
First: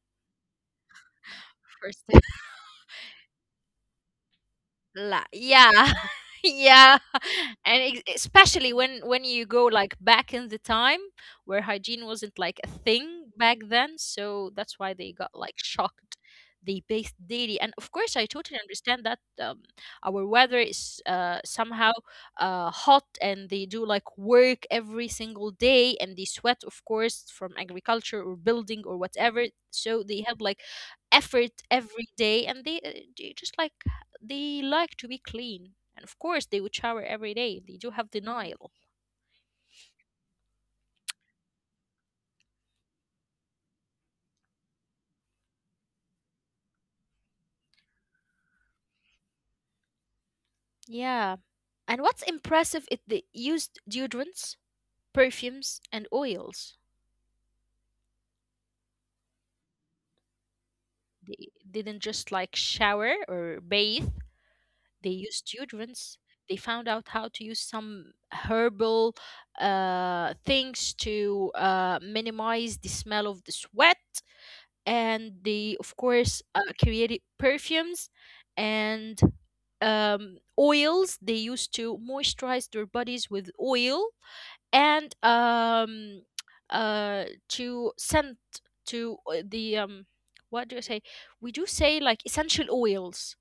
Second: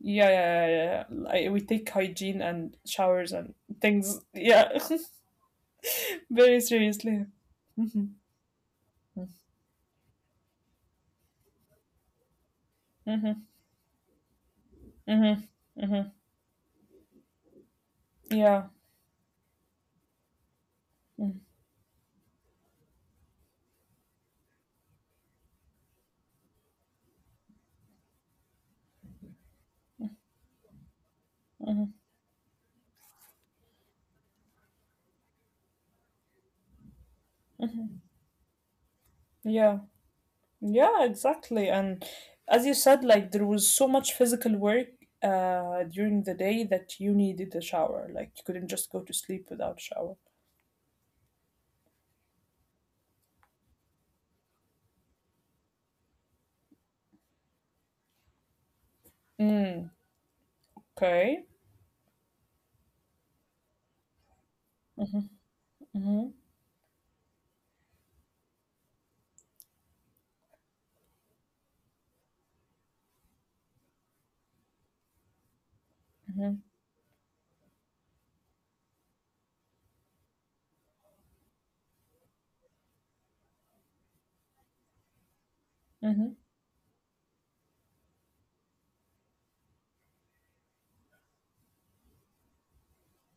Yeah, yeah, yeah, yeah, yeah. I we take
First,
hygiene and showers and things, yeah,
la, yeah,
very
yeah.
seriously.
And ex
Mhm.
especially when you go like back in the time where hygiene wasn't like a thing
Mhm.
back then, so that's why they got
Mhm.
like
Mhm.
shocked. They based daily, and of course, I totally
Yeah.
understand that our weather is
Mm,
somehow hot, and they do like work every single day, and they sweat, of course, from agriculture or building or whatever. So they have like effort
mhm.
every day, and they just like they like to be clean. And of course, they would shower every day. They do have the Nile.
Yeah. Yeah, exactly. And as you said, like there was so much physical work during the day that you needed a shower. Like you couldn't just go to sleep without a shower.
Yeah. And what's impressive is they used deodorants, perfumes, and oils.
Mm, okay.
They didn't just like shower or bathe, they
Mm-hmm,
used deodorants.
mm-hmm,
They found out how to use some herbal things to minimize the smell of the sweat. And they, of course,
mm-hmm,
created perfumes and oils. They used to moisturize their bodies with oil, and
mm-hmm.
to scent to the what do I say we do say like essential oils.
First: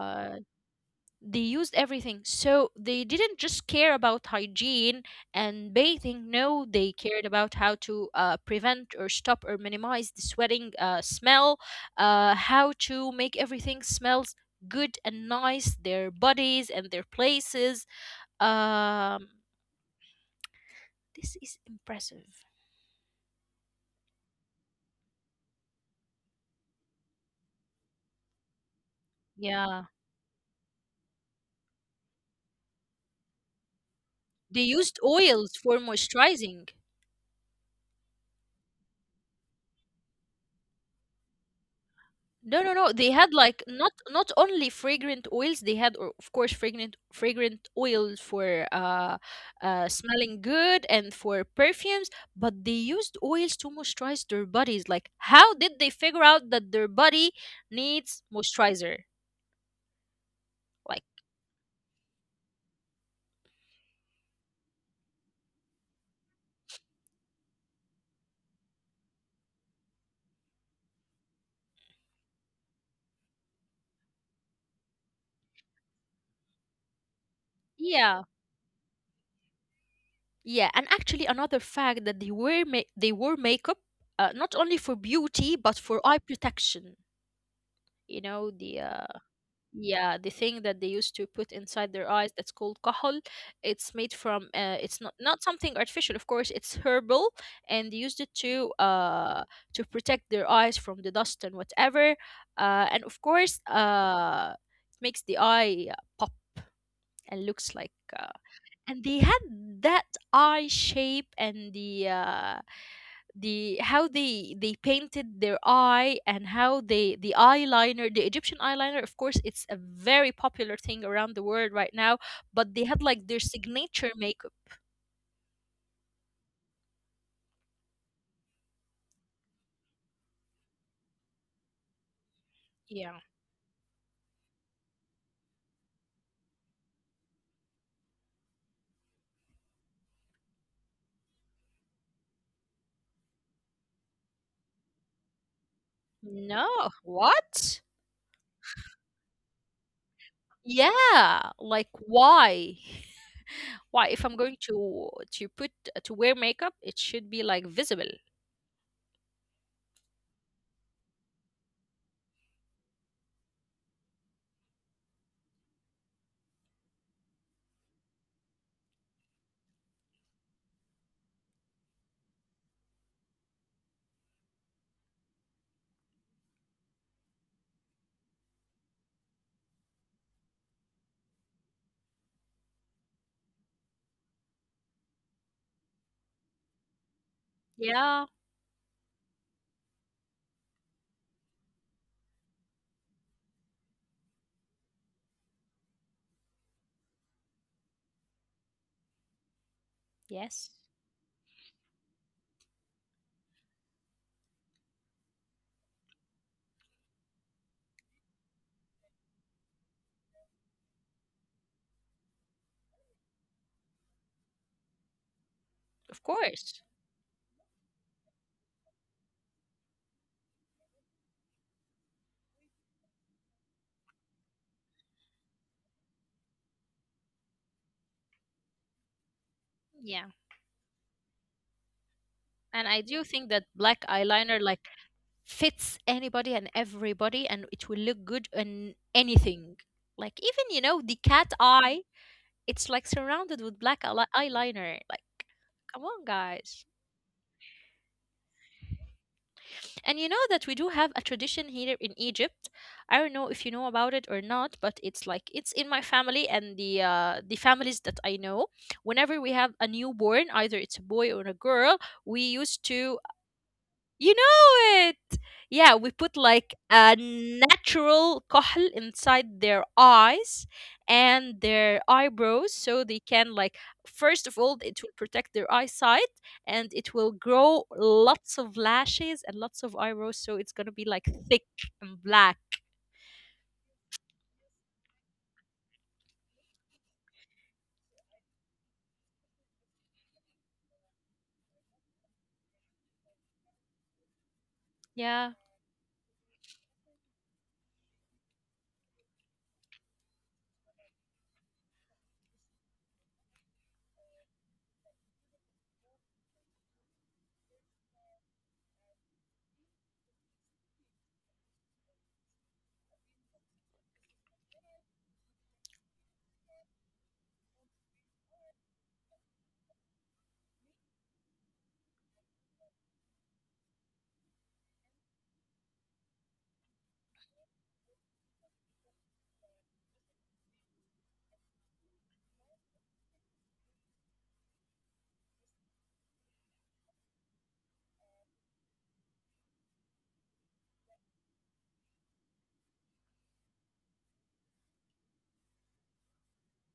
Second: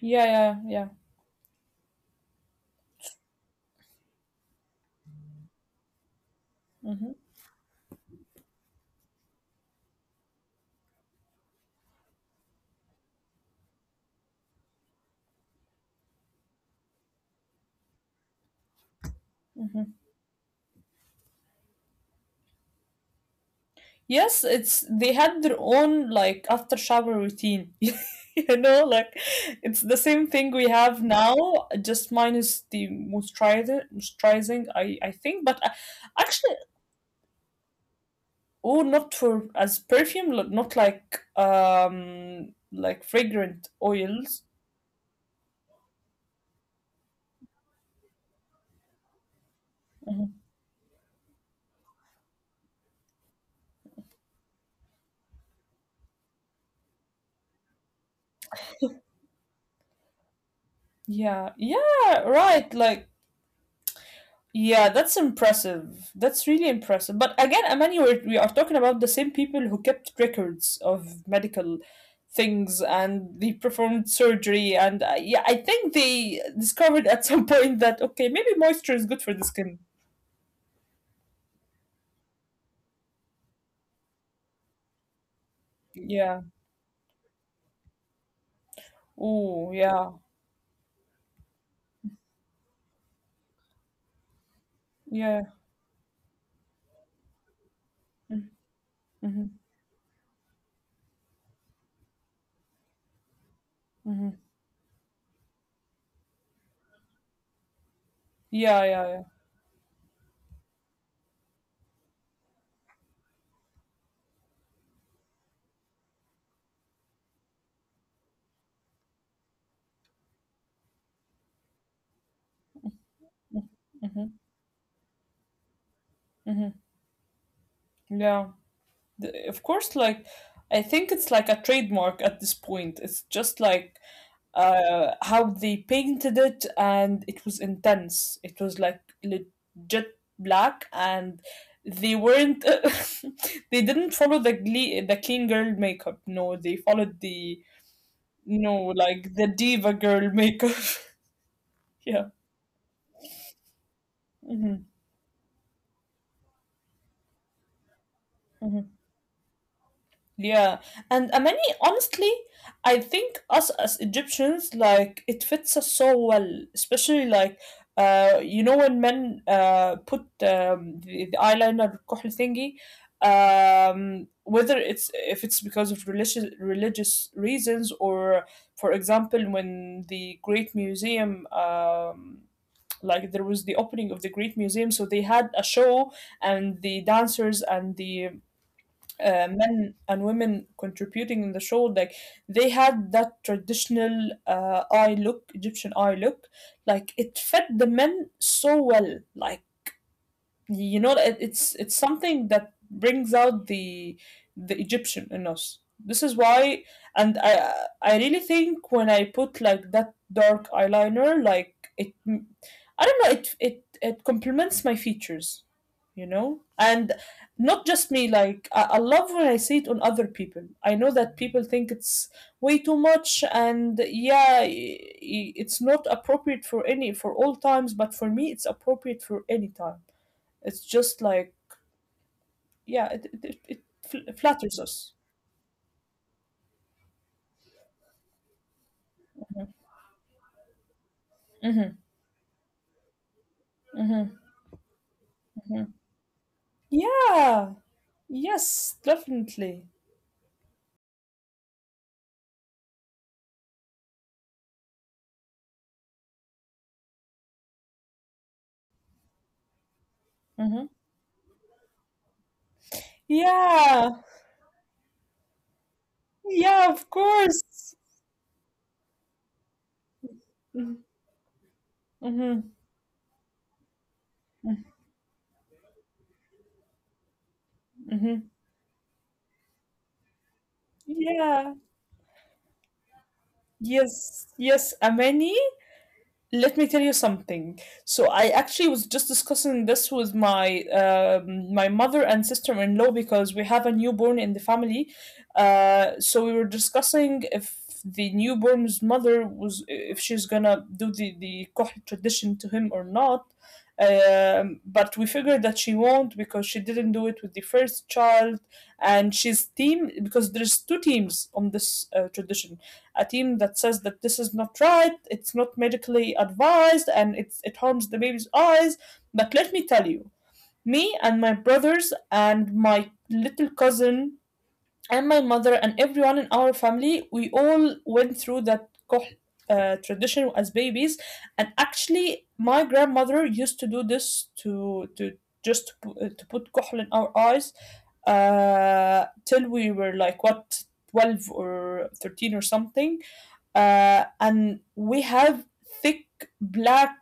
Yeah, yeah, yeah.
they used everything. So they didn't just care about hygiene and bathing, no, they
Mm-hmm,
cared about how to prevent or stop or minimize the sweating smell, how to make everything smells good and nice, their bodies and their places. um,
mm-hmm.
this is impressive.
Yes, it's they had their own like after shower routine. You know, like it's
Yeah,
the same thing we have now, just minus the moisturizer, moisturizing,
they
I
used
think. But I,
oils for
actually.
moisturizing.
Oh, not for as perfume, not like um
No,
like
no, no. They
fragrant
had like not
oils.
not only fragrant oils. They had, of course, fragrant oil for
Mhm.
smelling good and for perfumes. But they used oils to moisturize their bodies. Like, how did they figure out that their body needs moisturizer? Like,
Yeah, yeah, right. Like, yeah, that's impressive. That's really impressive. But again, Amani, we are talking about the same people who kept records of medical things, and they performed surgery, and yeah, I think they discovered at some point that okay, maybe
yeah,
moisture is good for the skin.
yeah. And actually, another fact that they they wore makeup not only for beauty but for
Yeah.
eye protection. You know the
Oh, yeah.
yeah, the thing that they used to put inside their eyes that's called kahol. It's made from it's
Yeah.
not not something artificial, of course. It's herbal, and they used it
Mm-hmm.
to protect their eyes from the dust and whatever. And of course,
Mm-hmm.
it makes the eye pop and looks like. Uh,
Yeah, yeah,
and they had that eye shape and the how they painted their eye and how they the eyeliner, the Egyptian eyeliner, of course, it's a very popular thing around the world right now, but they had like
yeah.
their
Mm.
signature makeup.
Mhm. Yeah. Of course, like, I think it's like a trademark at this point. It's
Yeah.
just like how they painted it, and it was intense. It was like legit black, and they weren't, they didn't follow the, clean girl makeup. No, they followed
No,
the,
what?
no, like the diva girl makeup.
Yeah, like,
Yeah.
why why if I'm
Hmm.
going to put to wear makeup it should be like visible.
Yeah, and Amani, honestly, I think us as Egyptians, like it fits us so well, especially like, you know, when men put the, eyeliner كحل thingy, whether it's, if it's because of religious reasons, or, for example, when the Great Museum, like there was the opening of the Great Museum, so they had a show, and the dancers and the
Yeah,
men and women contributing in the show, like they had that traditional eye look, Egyptian eye look, like it fed the men so well, like you
yes,
know, it's something that brings out the Egyptian in us. This is why, and I really think when I put like that dark eyeliner, like it, I don't know, it complements my features, you
of
know. And
course.
not just me, like I love when I see it on other people. I know that people think it's way too much, and yeah, it's not appropriate for any, for all times, but for me it's appropriate for any time.
Yeah.
It's just like, yeah,
And
it
I
it
do
it,
think
it
that
fl-
black
flatters
eyeliner
us.
like fits anybody and everybody and it will look good on anything, like even, you know, the cat
Mhm.
eye, it's like surrounded with
Mhm.
eyeliner, like,
Mhm.
come on, guys.
Yeah. Yes, definitely.
And you know that we do have a tradition here in Egypt. I don't know if you know about it or not, but it's like it's in my family and the families that I know. Whenever we have a newborn,
Mhm.
either it's a boy or a girl, we used to,
Yeah.
you know it. Yeah, we put
Yeah,
like
of
a
course.
natural kohl inside their eyes
Mhm.
and their
Mhm.
eyebrows, so they can like, first of all, it will protect their eyesight, and it will grow
Mhm.
lots of lashes and lots of eyebrows, so it's going to be like
Yeah.
thick and black.
Yes. Yes, Amani. Let me tell you something. So I actually was just discussing this with my my mother and sister-in-law, because we have a newborn in the family.
Yeah.
So we were discussing if the newborn's mother was if she's gonna do the kohl tradition to him or not. But we figured that she won't, because she didn't do it with the first child, and she's team, because there's two teams on this tradition. A team that says that this is not right, it's not medically advised, and it harms the baby's eyes. But let me tell you, me and my brothers and my little cousin and my mother and everyone in our family, we all went through that kohl tradition as babies. And actually, my grandmother used to do this to to just to put kohl in our eyes uh, till we were like, what, 12 or 13 or something, and we have thick, black,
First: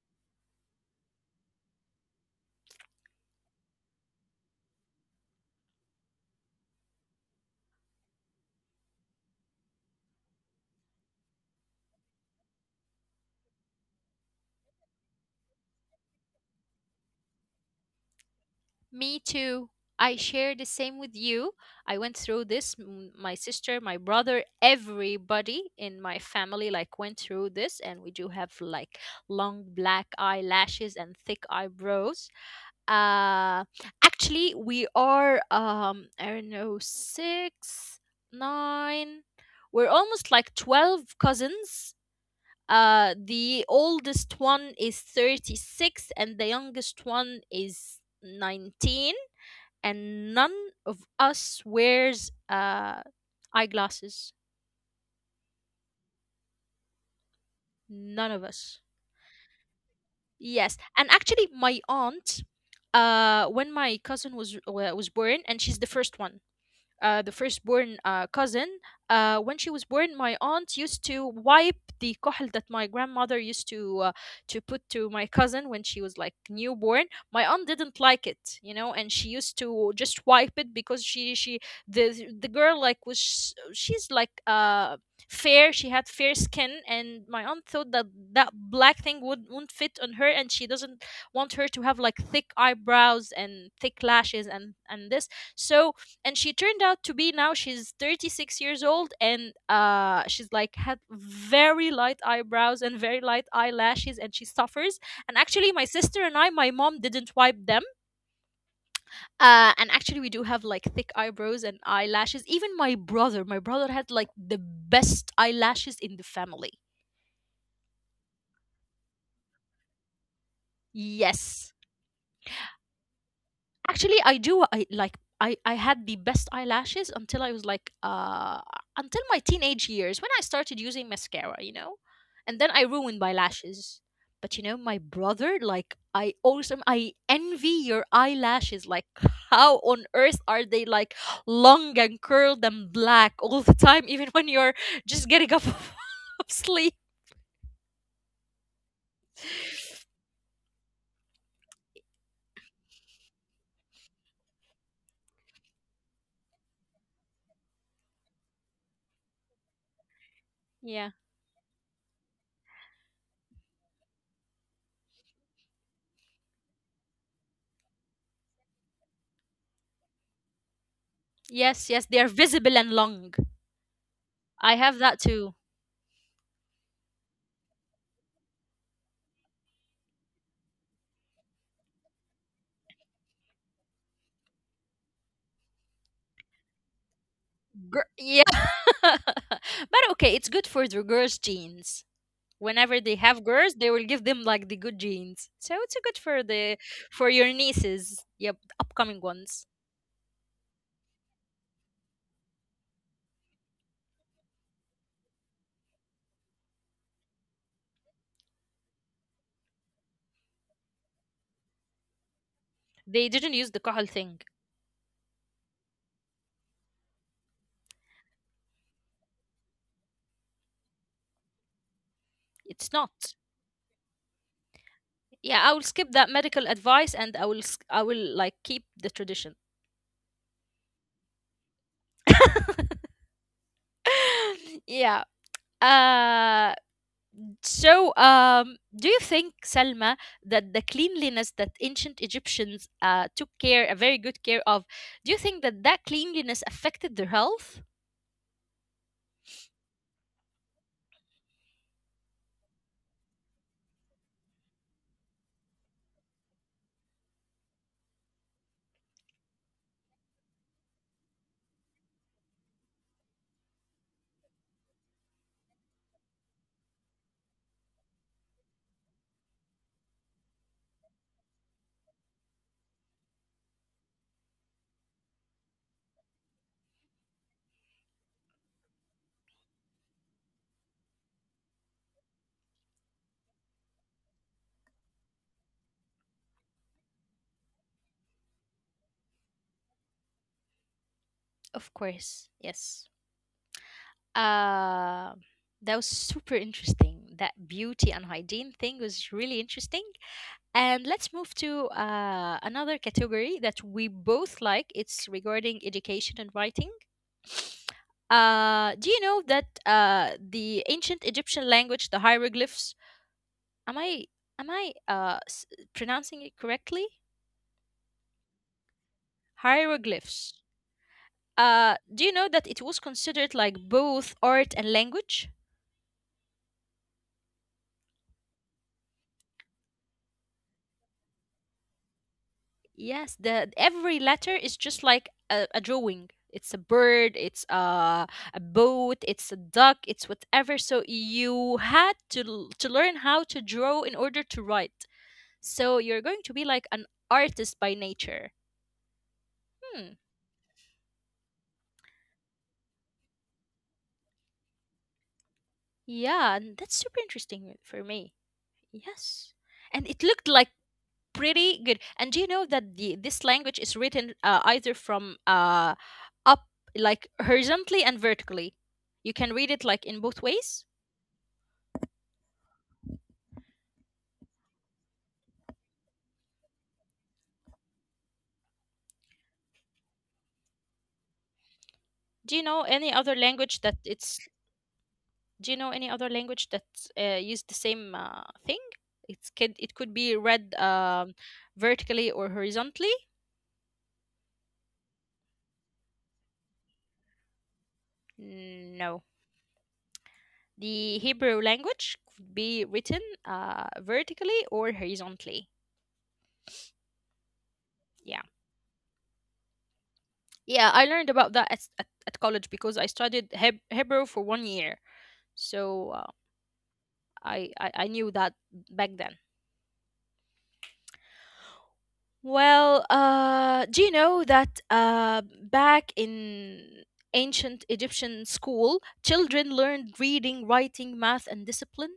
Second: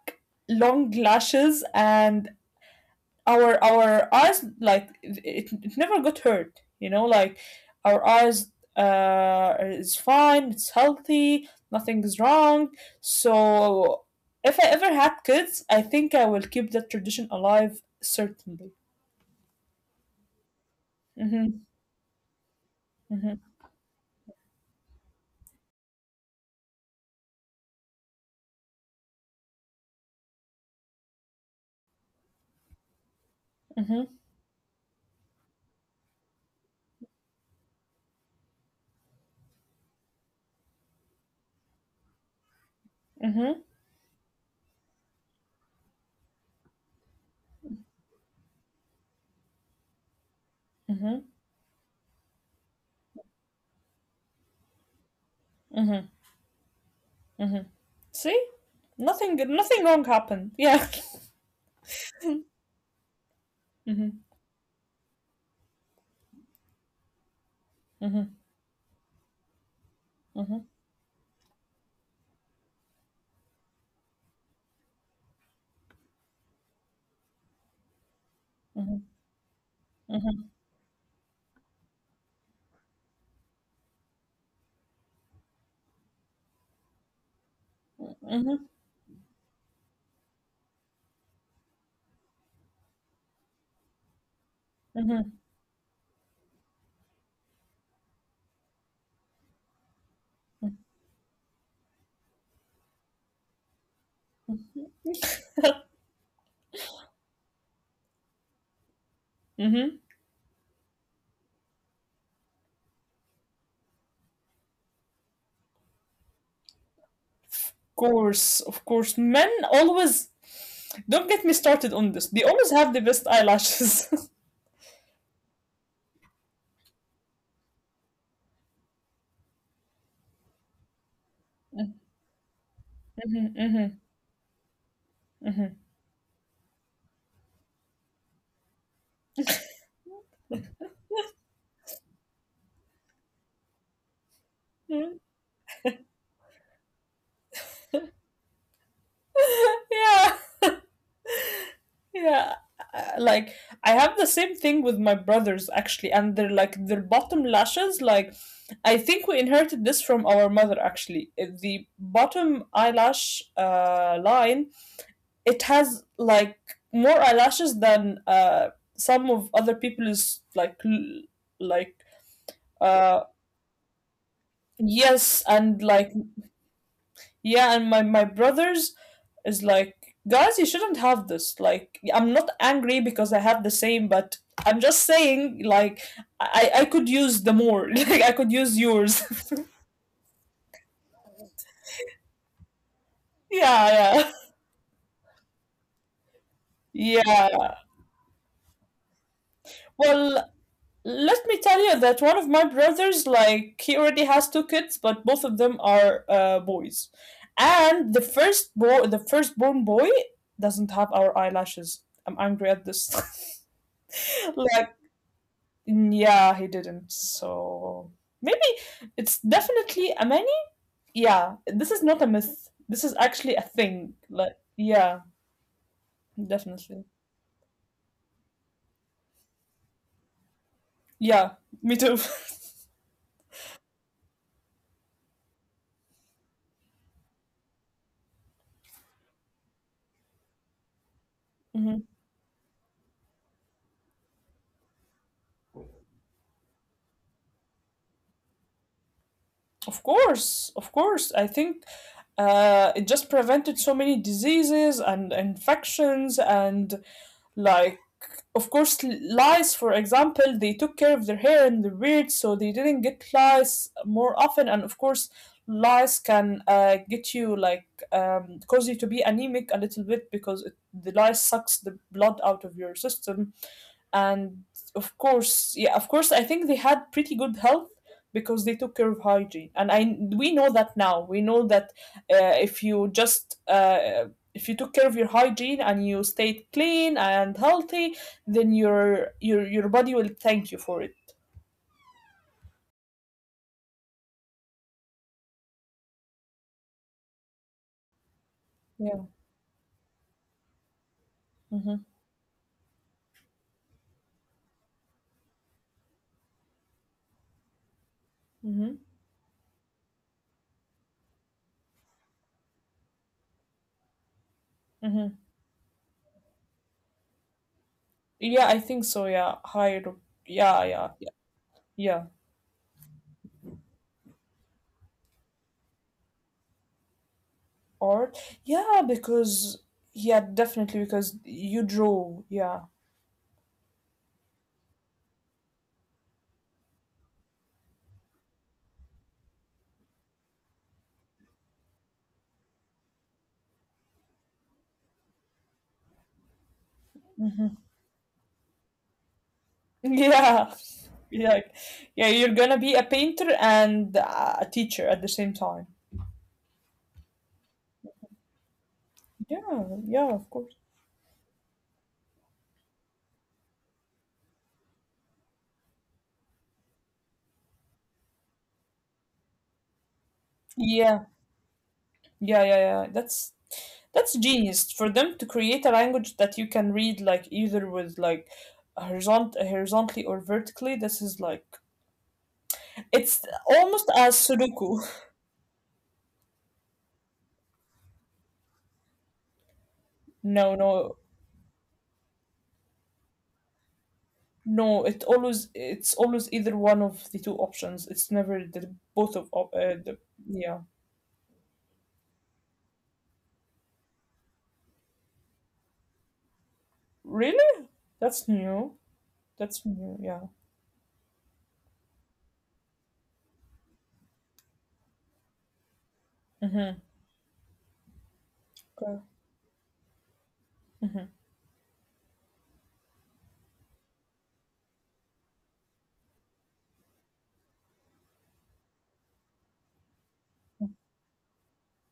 long lashes, and our eyes, like, it never got hurt, you know, like, our eyes is fine, it's healthy, nothing's wrong. So if I ever had kids, I think I will keep that tradition alive, certainly.
Me too. I share the same with
Mm-hmm,
you. I went through this. My
mm-hmm,
sister, my brother, everybody in my family like went through this, and we do have like long black eyelashes and thick eyebrows. Uh,
mm-hmm,
Actually, we are I don't know six, nine. We're almost like 12 cousins.
mm-hmm,
The oldest one is 36, and the youngest one is 19, and none of
mm-hmm,
us wears eyeglasses.
mm-hmm, mm-hmm.
None
See,
of us.
nothing wrong happened,
Yes,
yeah.
and actually, my aunt, when my
Mm-hmm,
cousin was born, and she's the first one, the firstborn
mm-hmm.
cousin. When she was born, my
Mhm,
aunt used to wipe the kohl that my grandmother used to put to my cousin when she was like newborn. My aunt didn't like it,
mhm,
and she used to just
mhm,
wipe it because she the girl, like, was she's like fair. She had fair skin, and my aunt thought that that
mhm,
black thing wouldn't fit on her, and she doesn't want her to have like thick eyebrows and thick lashes and this.
mhm,
So, and she turned out to be, now she's 36 years old, and she's like had very light eyebrows and very light eyelashes, and she suffers. And actually, my sister and I, my mom didn't wipe them. And
mhm.
actually, we do have like thick eyebrows and eyelashes. Even my brother had like the best eyelashes in the family.
Of course. Men always, don't get me
Yes.
started on this. They always have the best eyelashes.
Actually, I do. I like. I had the best eyelashes until I was like until my teenage years when I started using mascara. And then I ruined my
Mhm, mhm,
lashes. But my
mhm.
brother, like, I envy your eyelashes. Like, how on earth are they like long and curled and black all the time, even when
Mm.
you're just getting up of sleep?
Yeah, yeah. Like, I have the same thing with my brothers actually, and they're like their bottom lashes. Like, I think we inherited this from our mother actually. The
Yeah.
bottom eyelash line, it has like more eyelashes than some of other people's, like
Yes. Yes. They are
uh
visible and long. I
yes,
have that
and
too.
like, yeah, and my brothers is like, guys, you shouldn't have this, like, I'm not angry because I have the same, but I'm just saying, like, I could use the more, like, I could
Gr-
use yours.
but okay, it's good for the girls' genes. Whenever they have girls,
Yeah,
they will give them like the good genes. So it's good
yeah, yeah.
for your nieces, yep, the upcoming ones.
Well, let me tell you that one of my brothers, like, he already has two kids, but both of them are boys. And the first boy, the firstborn boy, doesn't have our eyelashes. I'm angry at this.
They didn't use the kahal thing.
Like, yeah, he didn't. So maybe it's definitely a many. Yeah, this is not a myth. This is
It's
actually a
not.
thing. Like, yeah,
Yeah, I will skip that
definitely.
medical advice and I will like keep the tradition.
Yeah, me too.
Yeah. Uh So, do you think, Selma, that the cleanliness
Mhm.
that ancient Egyptians took care, a very good care of, do you think that that cleanliness affected their health?
Of course, of course. I think it just prevented so many diseases and infections and, like, of course, lice, for example, they took care of their hair and their beard so they didn't get lice more often. And of course lice can get you, like, cause you to be anemic a little bit because the lice sucks the blood out of your system. And of course, yeah, of course I think they had pretty good health because they took care of hygiene. And I we know that now. We know that if you just if you took care of your hygiene and you stayed clean and healthy, then your body will thank you for it.
Of course, yes. Uh, that was super interesting. That beauty and hygiene
Yeah.
thing was really interesting. And let's move
Mm-hmm.
to another category that we both like. It's regarding education and writing.
Mm-hmm.
Do you know that the ancient Egyptian language, the hieroglyphs? Am I am I
Mm-hmm.
pronouncing it correctly?
Yeah, I think so. Yeah. Higher. Yeah,
Hieroglyphs.
yeah, yeah. Yeah.
Do you know that it was considered like both art and language?
Art. Yeah, because, yeah, definitely because you draw. Yeah.
Yes, the every letter is just like a drawing. It's a bird, it's a boat, it's a duck, it's whatever. So you had to learn how to draw in order to write. So you're going to be like an artist by nature. Hmm.
Yeah. Yeah. Yeah, you're gonna be a painter and a teacher at the same time.
Yeah, and that's super interesting for me. Yes.
Yeah,
And
yeah,
it
of
looked
course.
like pretty good. And do you know that the this language is written either from up, like horizontally and vertically? You can read it like in both ways.
Yeah. Yeah, yeah, yeah. That's genius for them to create a language that you can read, like, either with, like, horizontally or vertically. This is like,
Do you know any other
it's
language that
almost as
it's?
Sudoku.
Do you know any other language that use the same thing? It could be
No,
read
no,
vertically or horizontally?
no. It always it's always either one of the two options. It's never the
No,
both of op- the yeah.
the Hebrew language could be written vertically or horizontally.
Really?
Yeah.
That's new. That's new, yeah.
Yeah, I learned about that at college because I studied Hebrew for 1 year. So,
Mm-hmm.
I knew that back
Okay.
then. Well, do you know that back in ancient Egyptian school, children learned reading, writing, math, and discipline?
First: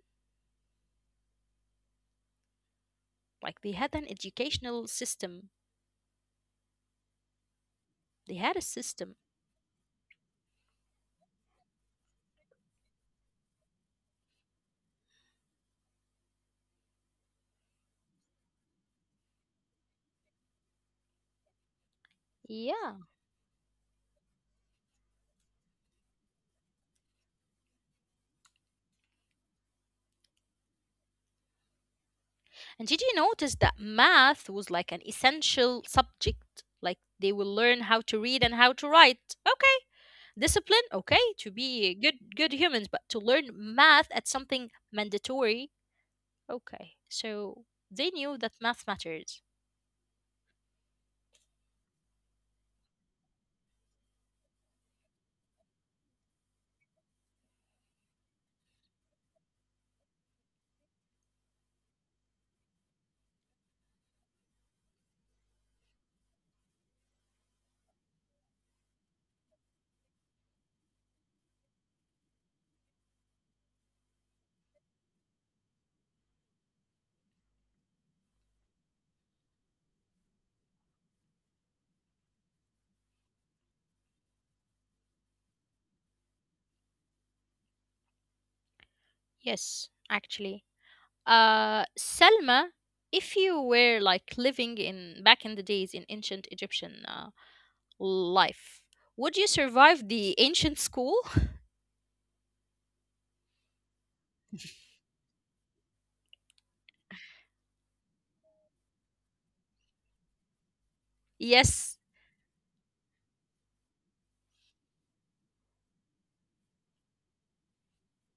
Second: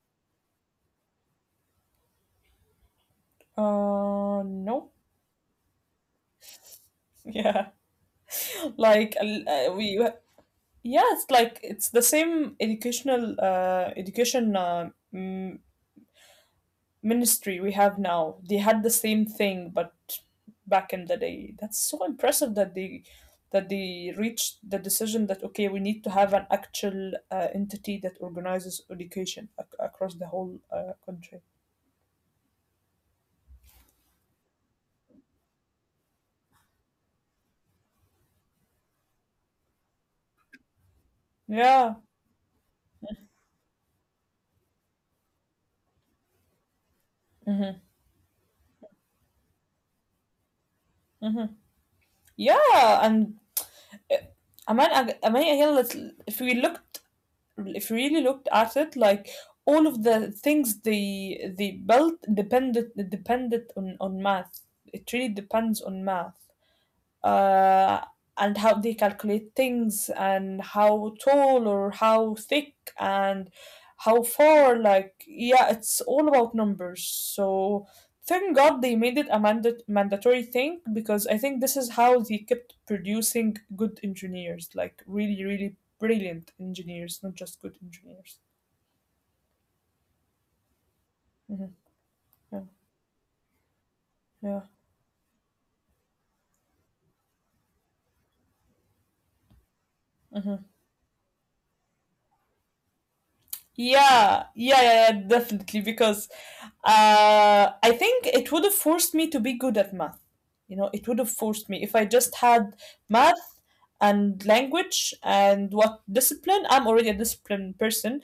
Like they had an
Uh,
educational
no.
system.
Yeah.
They had a system.
Like, we, yeah, it's like it's the same educational education ministry we have now. They had the same thing, but back in the day. That's so impressive that
Yeah.
they reached the decision that, okay, we need to have an actual entity that organizes education across the whole country.
And did you notice that math was like an essential subject? Like they will learn how to read and how to write. Okay. Discipline, okay, to be
Yeah.
good, humans, but to learn math at something mandatory. Okay, so they knew that math matters.
Hmm. Yeah. And am I again? Let's, if we looked if we really looked at it, like all of the things they built depended on math. It really depends on math, uh, and how they calculate things and how tall or how thick and how far. Like, yeah, it's all about numbers. So thank God they made it a mandatory thing, because I think this is how they kept producing good engineers, like really, really brilliant engineers, not just good engineers.
Yes, actually,
Hmm. Yeah.
Selma, if you were like
Yeah.
living in, back in the days, in ancient Egyptian life, would you survive the
Mm-hmm.
ancient school?
Yeah, yeah, yeah, yeah, definitely. Because I think it would have forced me to be good at math. You know, it would have forced me.
Yes.
If I just had math and language and what discipline, I'm already a disciplined person,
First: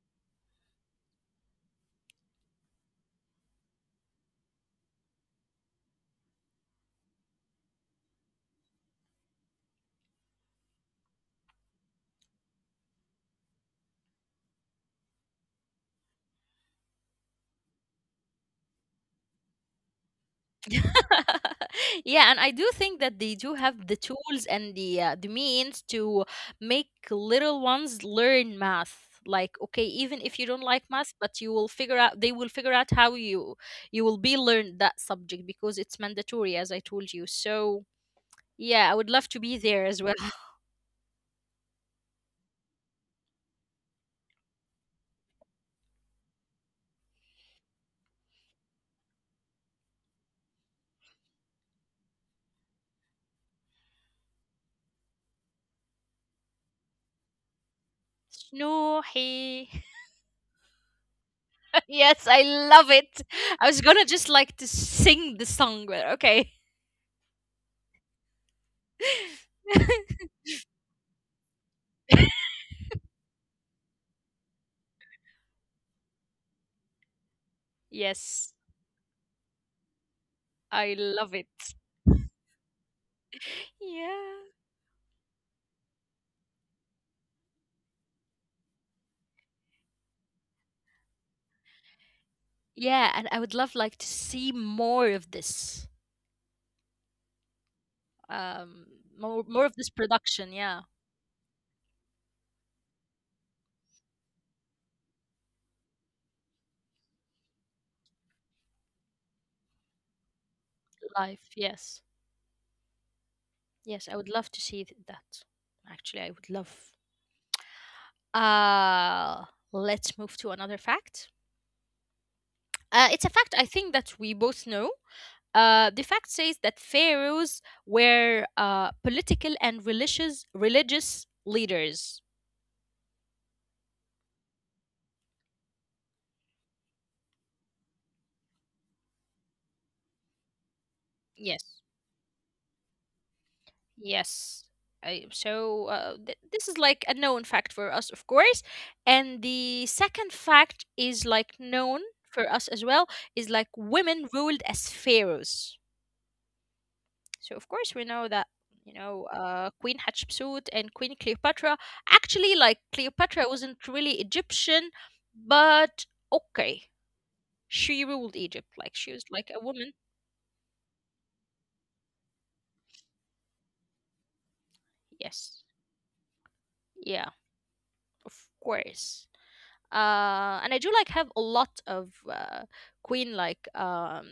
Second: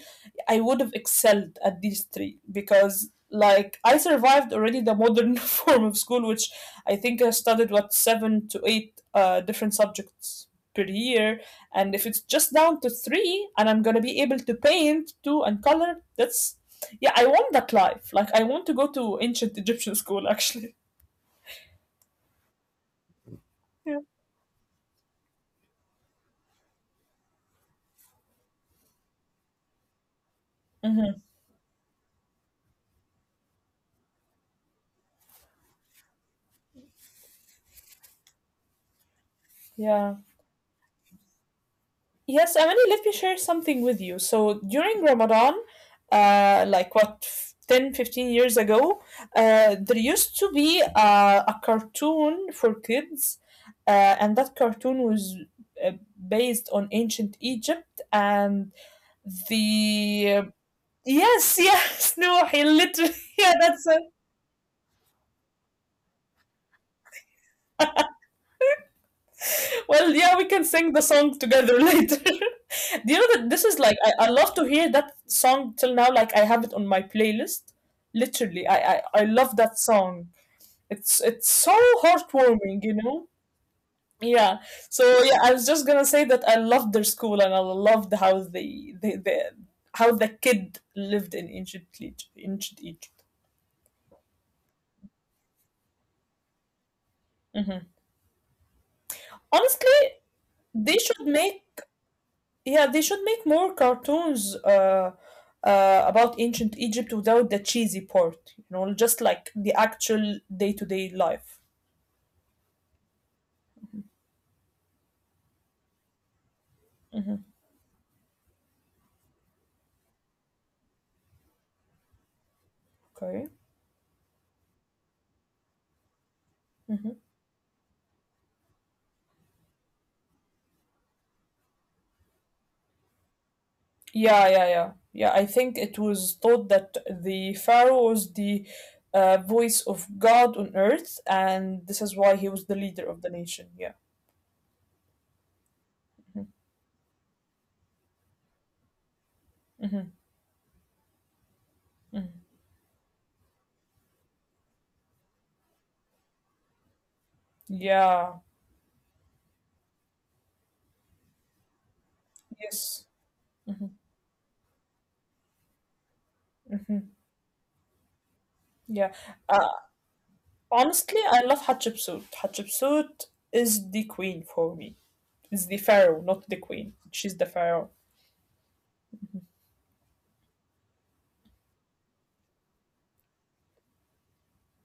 I would have excelled at these three because, like, I survived already the modern form of school, which I think I studied, what, seven to eight different subjects per year. And if it's just down to three and I'm gonna be able to paint too and color, that's, yeah, I want that life. Like, I want to go to ancient Egyptian school actually.
Yeah, and I do think that they do have the
Yeah.
tools and the means to make little ones learn math. Like, okay, even if you don't like math,
Hmm.
but you will figure out they will figure out how you will be learned that subject because it's mandatory, as I told you. So yeah, I would love to be there as
Yeah.
well.
Yes, Emily, let me share something with you. So during Ramadan, like what, 10, 15 years ago, there used to be a cartoon for kids, and that cartoon was uh, based on ancient Egypt, and
Snoohi.
the yes. Yes,
Yes,
no,
I
he
love
literally,
it.
yeah,
I
that's
was
a,
gonna just like to sing the song, but okay.
well, yeah, we can sing the song together later. Do you know that this is like, I love to hear that song till now? Like, I have it on my playlist. Literally,
Yes,
I love that song.
I love
It's
it.
so heartwarming, you know? Yeah.
Yeah.
So yeah, I was just gonna say that I loved their school and I loved how they, how the kid lived in ancient Egypt, ancient Egypt.
Yeah, and I would love like to see more of this. Um more of this
Honestly,
production, yeah.
they should make yeah, they should make more cartoons about ancient Egypt without the cheesy part, you know, just like the actual day-to-day
Live.
life.
Yes. Yes, I would love to see that. Actually, I would love. Uh let's move to another fact. It's a
Okay.
fact I think that we both know. The fact says that
Hmm.
pharaohs were political and religious leaders.
Yeah, yeah, yeah. Yeah, I think it was thought that the pharaoh was the voice of God on earth,
Yes.
and this is why he was the leader of the nation. Yeah.
Yes. So this is like a known fact for us, of course. And the second fact is like known for us as well, is like women ruled as pharaohs. So of course we know
Yeah.
that, Queen Hatshepsut and Queen Cleopatra. Actually, like
Yes.
Cleopatra wasn't really Egyptian, but okay, she ruled Egypt. Like
Yeah.
she was like
Uh,
a woman.
honestly, I love Hatshepsut. Hatshepsut is the queen for me. It's the
Yes.
pharaoh, not the queen. She's the
Yeah.
pharaoh.
Of course. And I do like have a lot of queen like um,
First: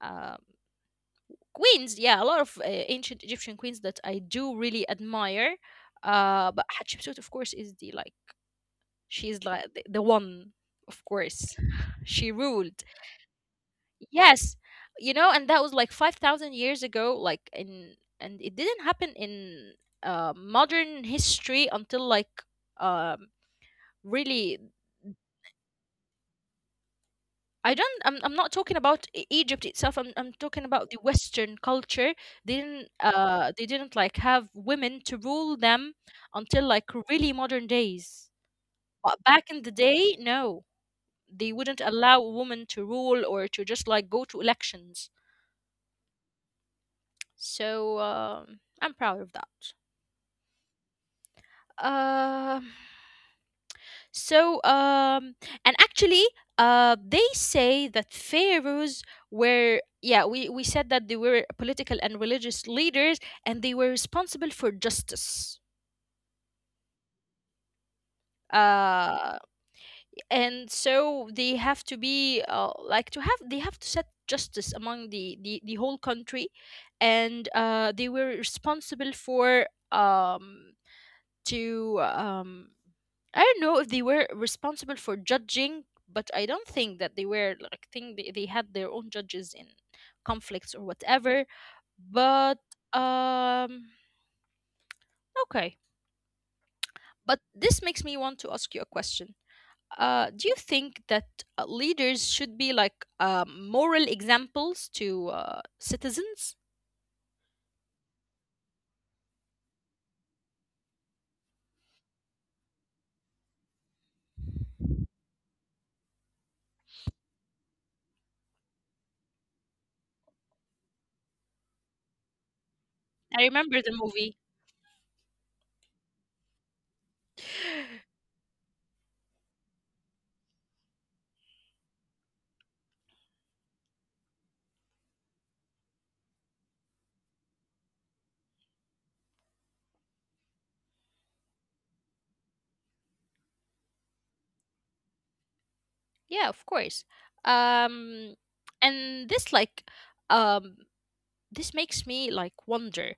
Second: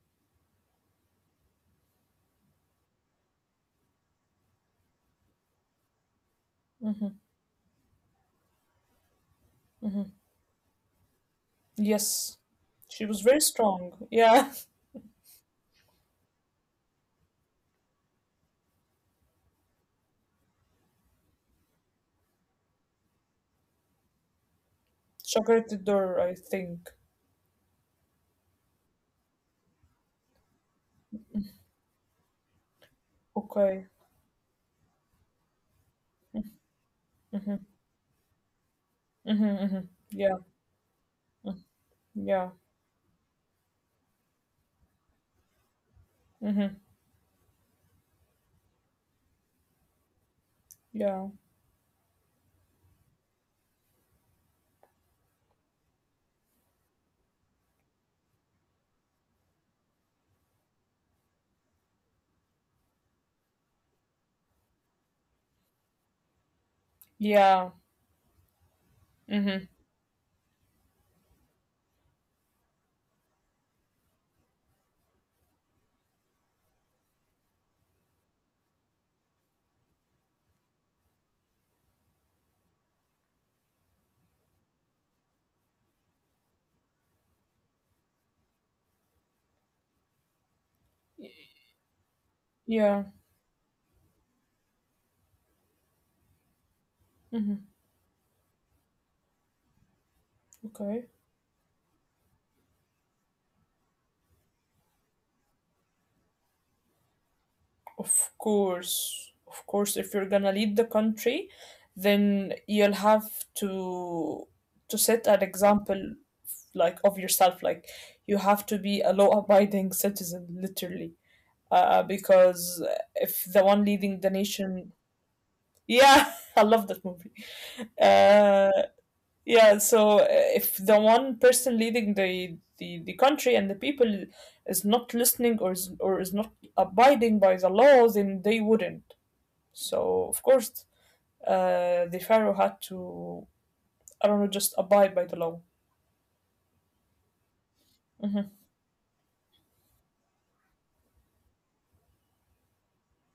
uh, queens. Yeah, a lot of ancient Egyptian queens that I do really admire. But Hatshepsut, of course, is the like she's like the one. Of course,
Yes.
she
She
ruled.
was very strong. Yeah.
Yes, and that was like 5,000 years ago. Like, in and it didn't happen in modern history until like um, really.
Shakarat the door, I think.
I don't. I'm. I'm not talking about Egypt itself. I'm. I'm talking about the Western culture. They didn't.
Okay.
They didn't like have women to rule them until like
Mm-hmm.
really modern days.
Mm-hmm. Mm-hmm.
But back in the
Yeah.
day, no, they wouldn't
Yeah.
allow a woman to rule or to just like go to elections.
Mm-hmm.
So I'm proud of that.
Yeah.
Um. So, and actually, they say that pharaohs were, yeah, we said that they were political and religious leaders, and they were responsible for justice.
Yeah. Mm-hmm.
Uh, and so they have to be, like, to have, they have to set justice among the whole country. And they were responsible for, um, to, um, I don't know if they were responsible for judging, but I don't think that they were like think they had their own judges in conflicts or whatever.
Yeah.
But um okay.
Mm-hmm.
But this makes me want to ask you a question. Do you
Okay.
think that leaders should be like moral examples to citizens?
Of course. Of course, if you're gonna lead the country, then you'll have to to set an example, like, of yourself. Like, you have to be a law abiding citizen, literally. Because if the
I
one
remember
leading
the
the
movie.
nation, yeah, I love that movie. Uh, yeah, so, if the one person leading the country and the people is not listening, or is not abiding by the laws, then they wouldn't. So of course, the pharaoh had to, I don't know, just abide by the law.
Yeah, of course.
Mm-hmm,
Um, and um, this makes me like wonder.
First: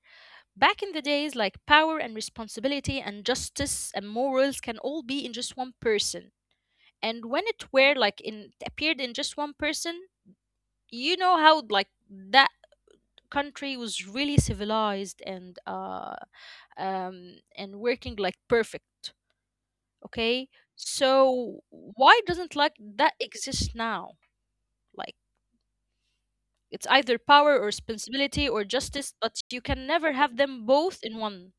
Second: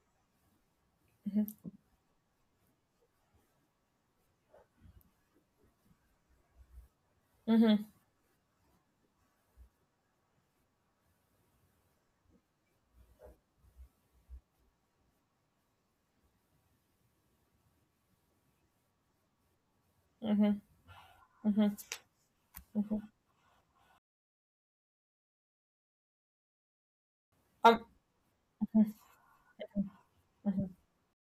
Back in the days, like power and responsibility and justice and morals can all be in just one person. And when it
mm-hmm,
were like in appeared in just one person, you know how like that country was really civilized and working like perfect. Okay?
mm-hmm,
So
mm-hmm,
why doesn't like
mm-hmm.
that exist now? Like it's either power or
Um,
responsibility or justice, but you can never have them both
mm-hmm.
in one.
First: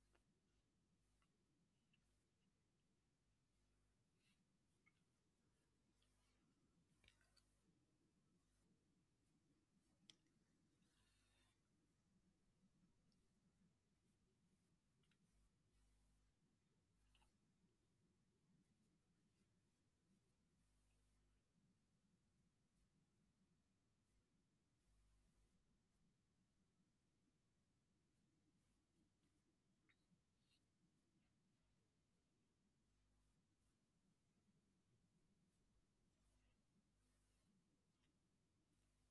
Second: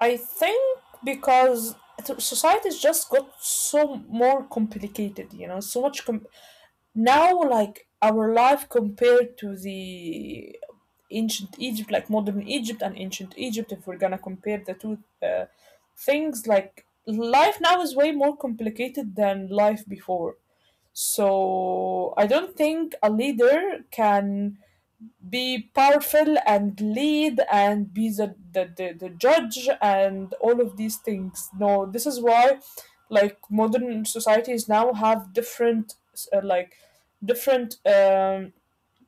I think because society's just got so more complicated, you know, so much now, like, our life compared to the ancient Egypt, like modern Egypt and ancient Egypt, if we're gonna compare the two things, like life now is way more complicated than life before. So I don't think a leader can be powerful and lead and be the judge and all of these things. No, this is why, like, modern societies now have uh, like different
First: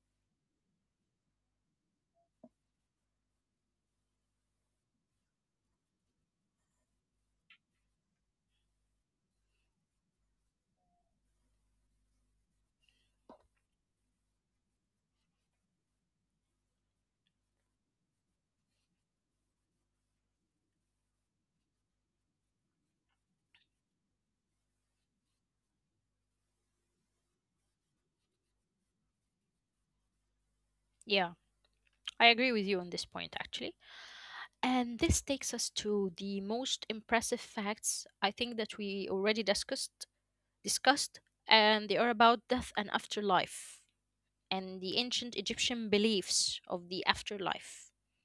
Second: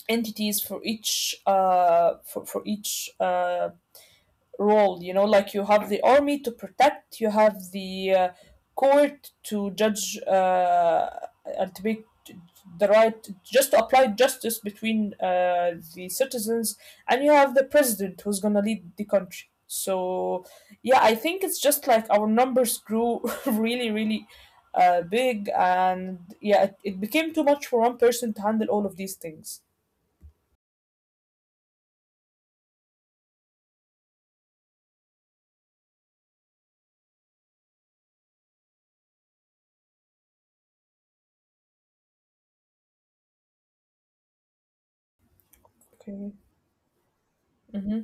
entities for each for each role, you know, like you have the army to protect, you have the court to judge, and to make the right, just to apply justice between the citizens, and you have the president who's going to lead the country. So yeah, I think it's just like our numbers grew really, really big, and yeah, it became too much for one person to handle all of these things.
Yeah, I agree with you on this point actually. And this takes us to the most impressive facts I think that we already discussed, and they are about death and afterlife and the ancient Egyptian
Okay.
beliefs of the afterlife.
Mm-hmm.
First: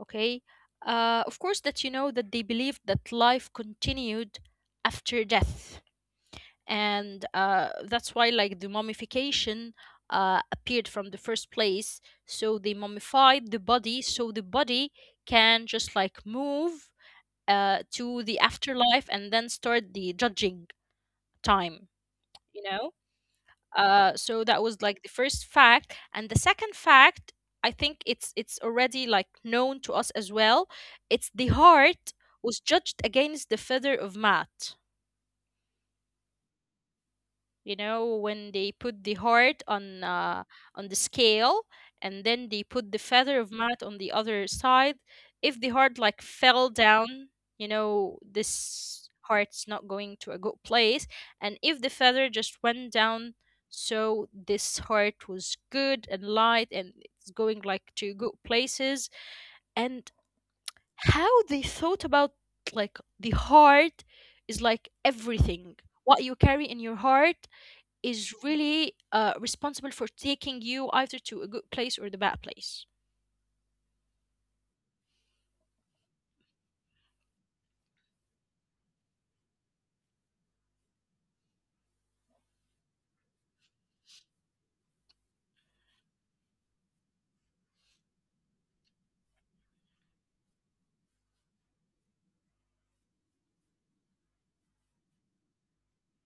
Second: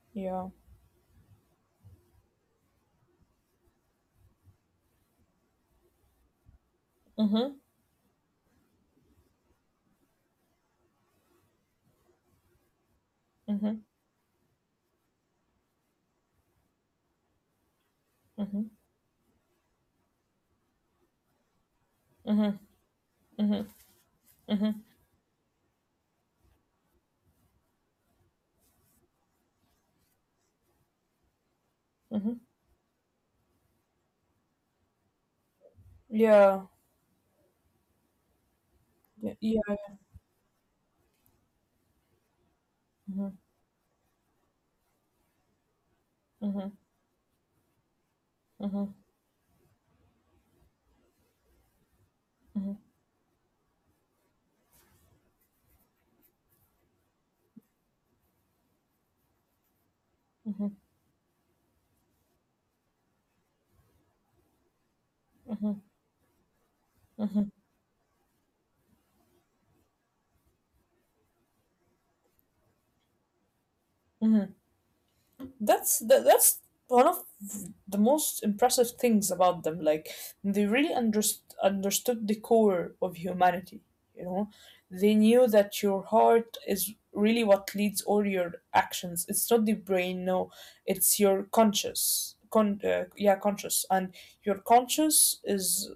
Okay?
Yeah.
Of course that you know that they believed that life continued after death, and
Mm-hmm.
that's why like the mummification appeared from the first place, so they mummified the
Mm-hmm.
body so the body can just like move to the
Mm-hmm.
afterlife and then start the judging time, you
Mm-hmm.
know?
Mm-hmm.
So that was
Mhm.
like the first fact. And the second fact, I think it's already like known to us as well. It's the heart
Mhm.
was judged against the feather of Maat.
Yeah.
You know, when they put the
Yeah.
heart
Yeah.
on the scale and then they put the feather of
Mhm.
mat on the other side, if the heart like fell
Mhm.
down,
Mhm.
this heart's not going to a good place, and if the feather just went
Mhm.
down, so this heart was good and light and it's going like to good places. And
Mhm.
how they thought about, like, the heart is like everything. What you carry in your heart is really responsible for taking you either to a good place or the bad place.
Mhm. That's one of the most impressive things about them. Like, they really understood the core of humanity. You know, they knew that your heart is really what leads all your actions. It's not the brain. No, it's your conscious. Yeah, conscious, and your conscious is,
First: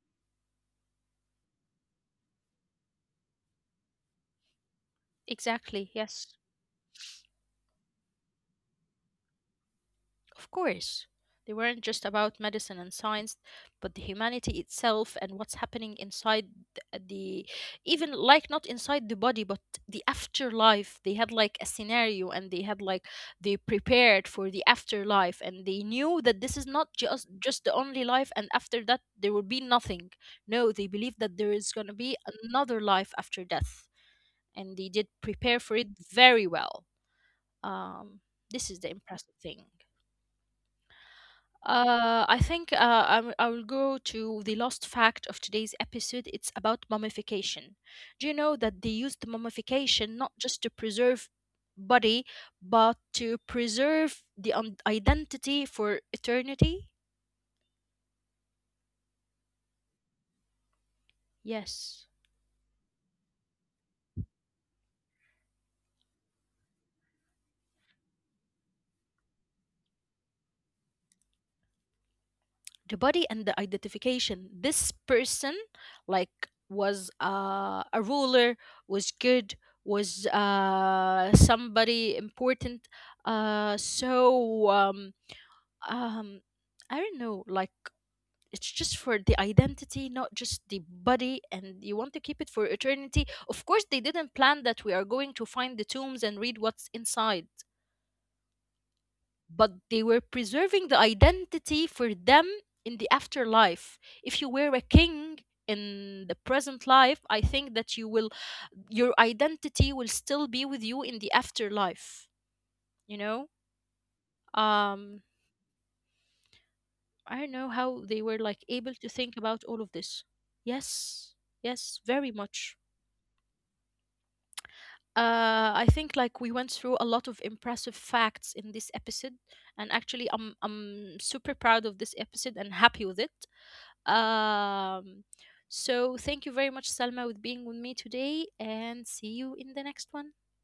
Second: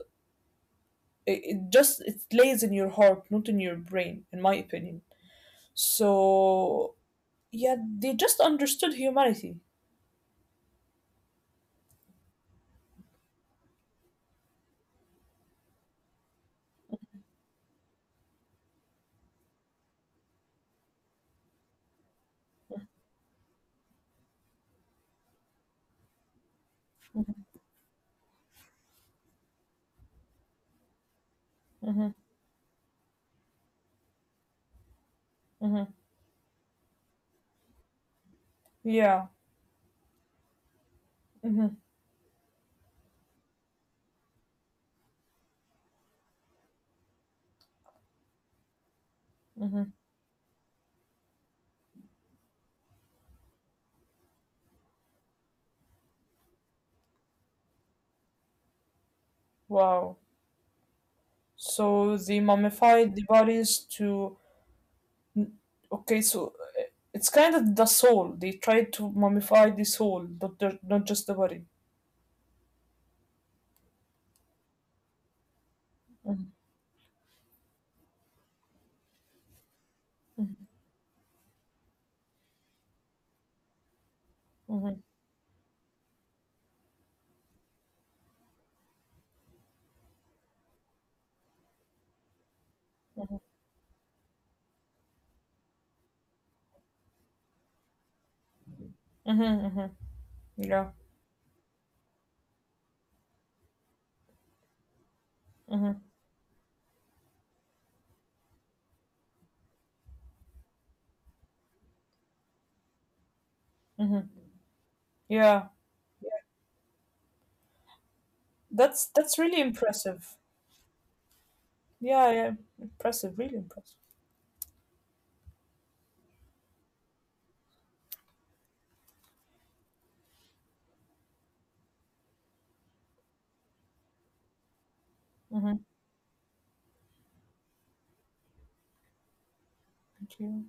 it just, it lays in your heart, not in your brain, in my opinion.
Exactly. Yes.
So yeah, they just understood humanity.
Of course, they weren't just about medicine and science, but the humanity itself and what's happening inside th- the, even like not inside the body, but the afterlife. They had like a scenario, and they prepared for the afterlife, and they knew that this is not just the only life and after that there will be nothing. No, they believe that there is going to be
Hmm.
another life after death, and they did prepare for
Hmm.
it very well. Um, this is the
Yeah.
impressive thing.
Hmm.
I think I will go to the last fact of today's episode. It's about mummification. Do you know that they used
Hmm.
mummification not just to preserve body, but to preserve the identity for eternity?
Wow.
Yes,
So they mummified the bodies to. Okay, so it's kind of the soul. They tried to mummify the soul, not the, not just the body.
the body and the identification. This person, like, was a ruler, was good, was somebody important. So.
Hmm.
Um I don't know, like it's just for the identity, not just the body, and you want to keep it for eternity. Of course they didn't plan that we are going to find the tombs and read what's inside,
Hmm.
but
Hmm.
they were
Yeah.
preserving the identity for them in the afterlife. If you were a king
Hmm.
in the present life, I think that your identity will still be with you in the afterlife you know
Hmm.
um
Yeah.
I don't know how they were like able
That's
to
that's
think
really
about all of this.
impressive.
Yes, yes,
Yeah,
very
yeah,
much.
impressive, really impressive.
I think like we went through a lot of impressive facts in this episode, and actually, I'm super proud of this episode and happy with it. Um, so thank you very much, Salma, with being with me today, and see you in the next one.
Mm-hmm.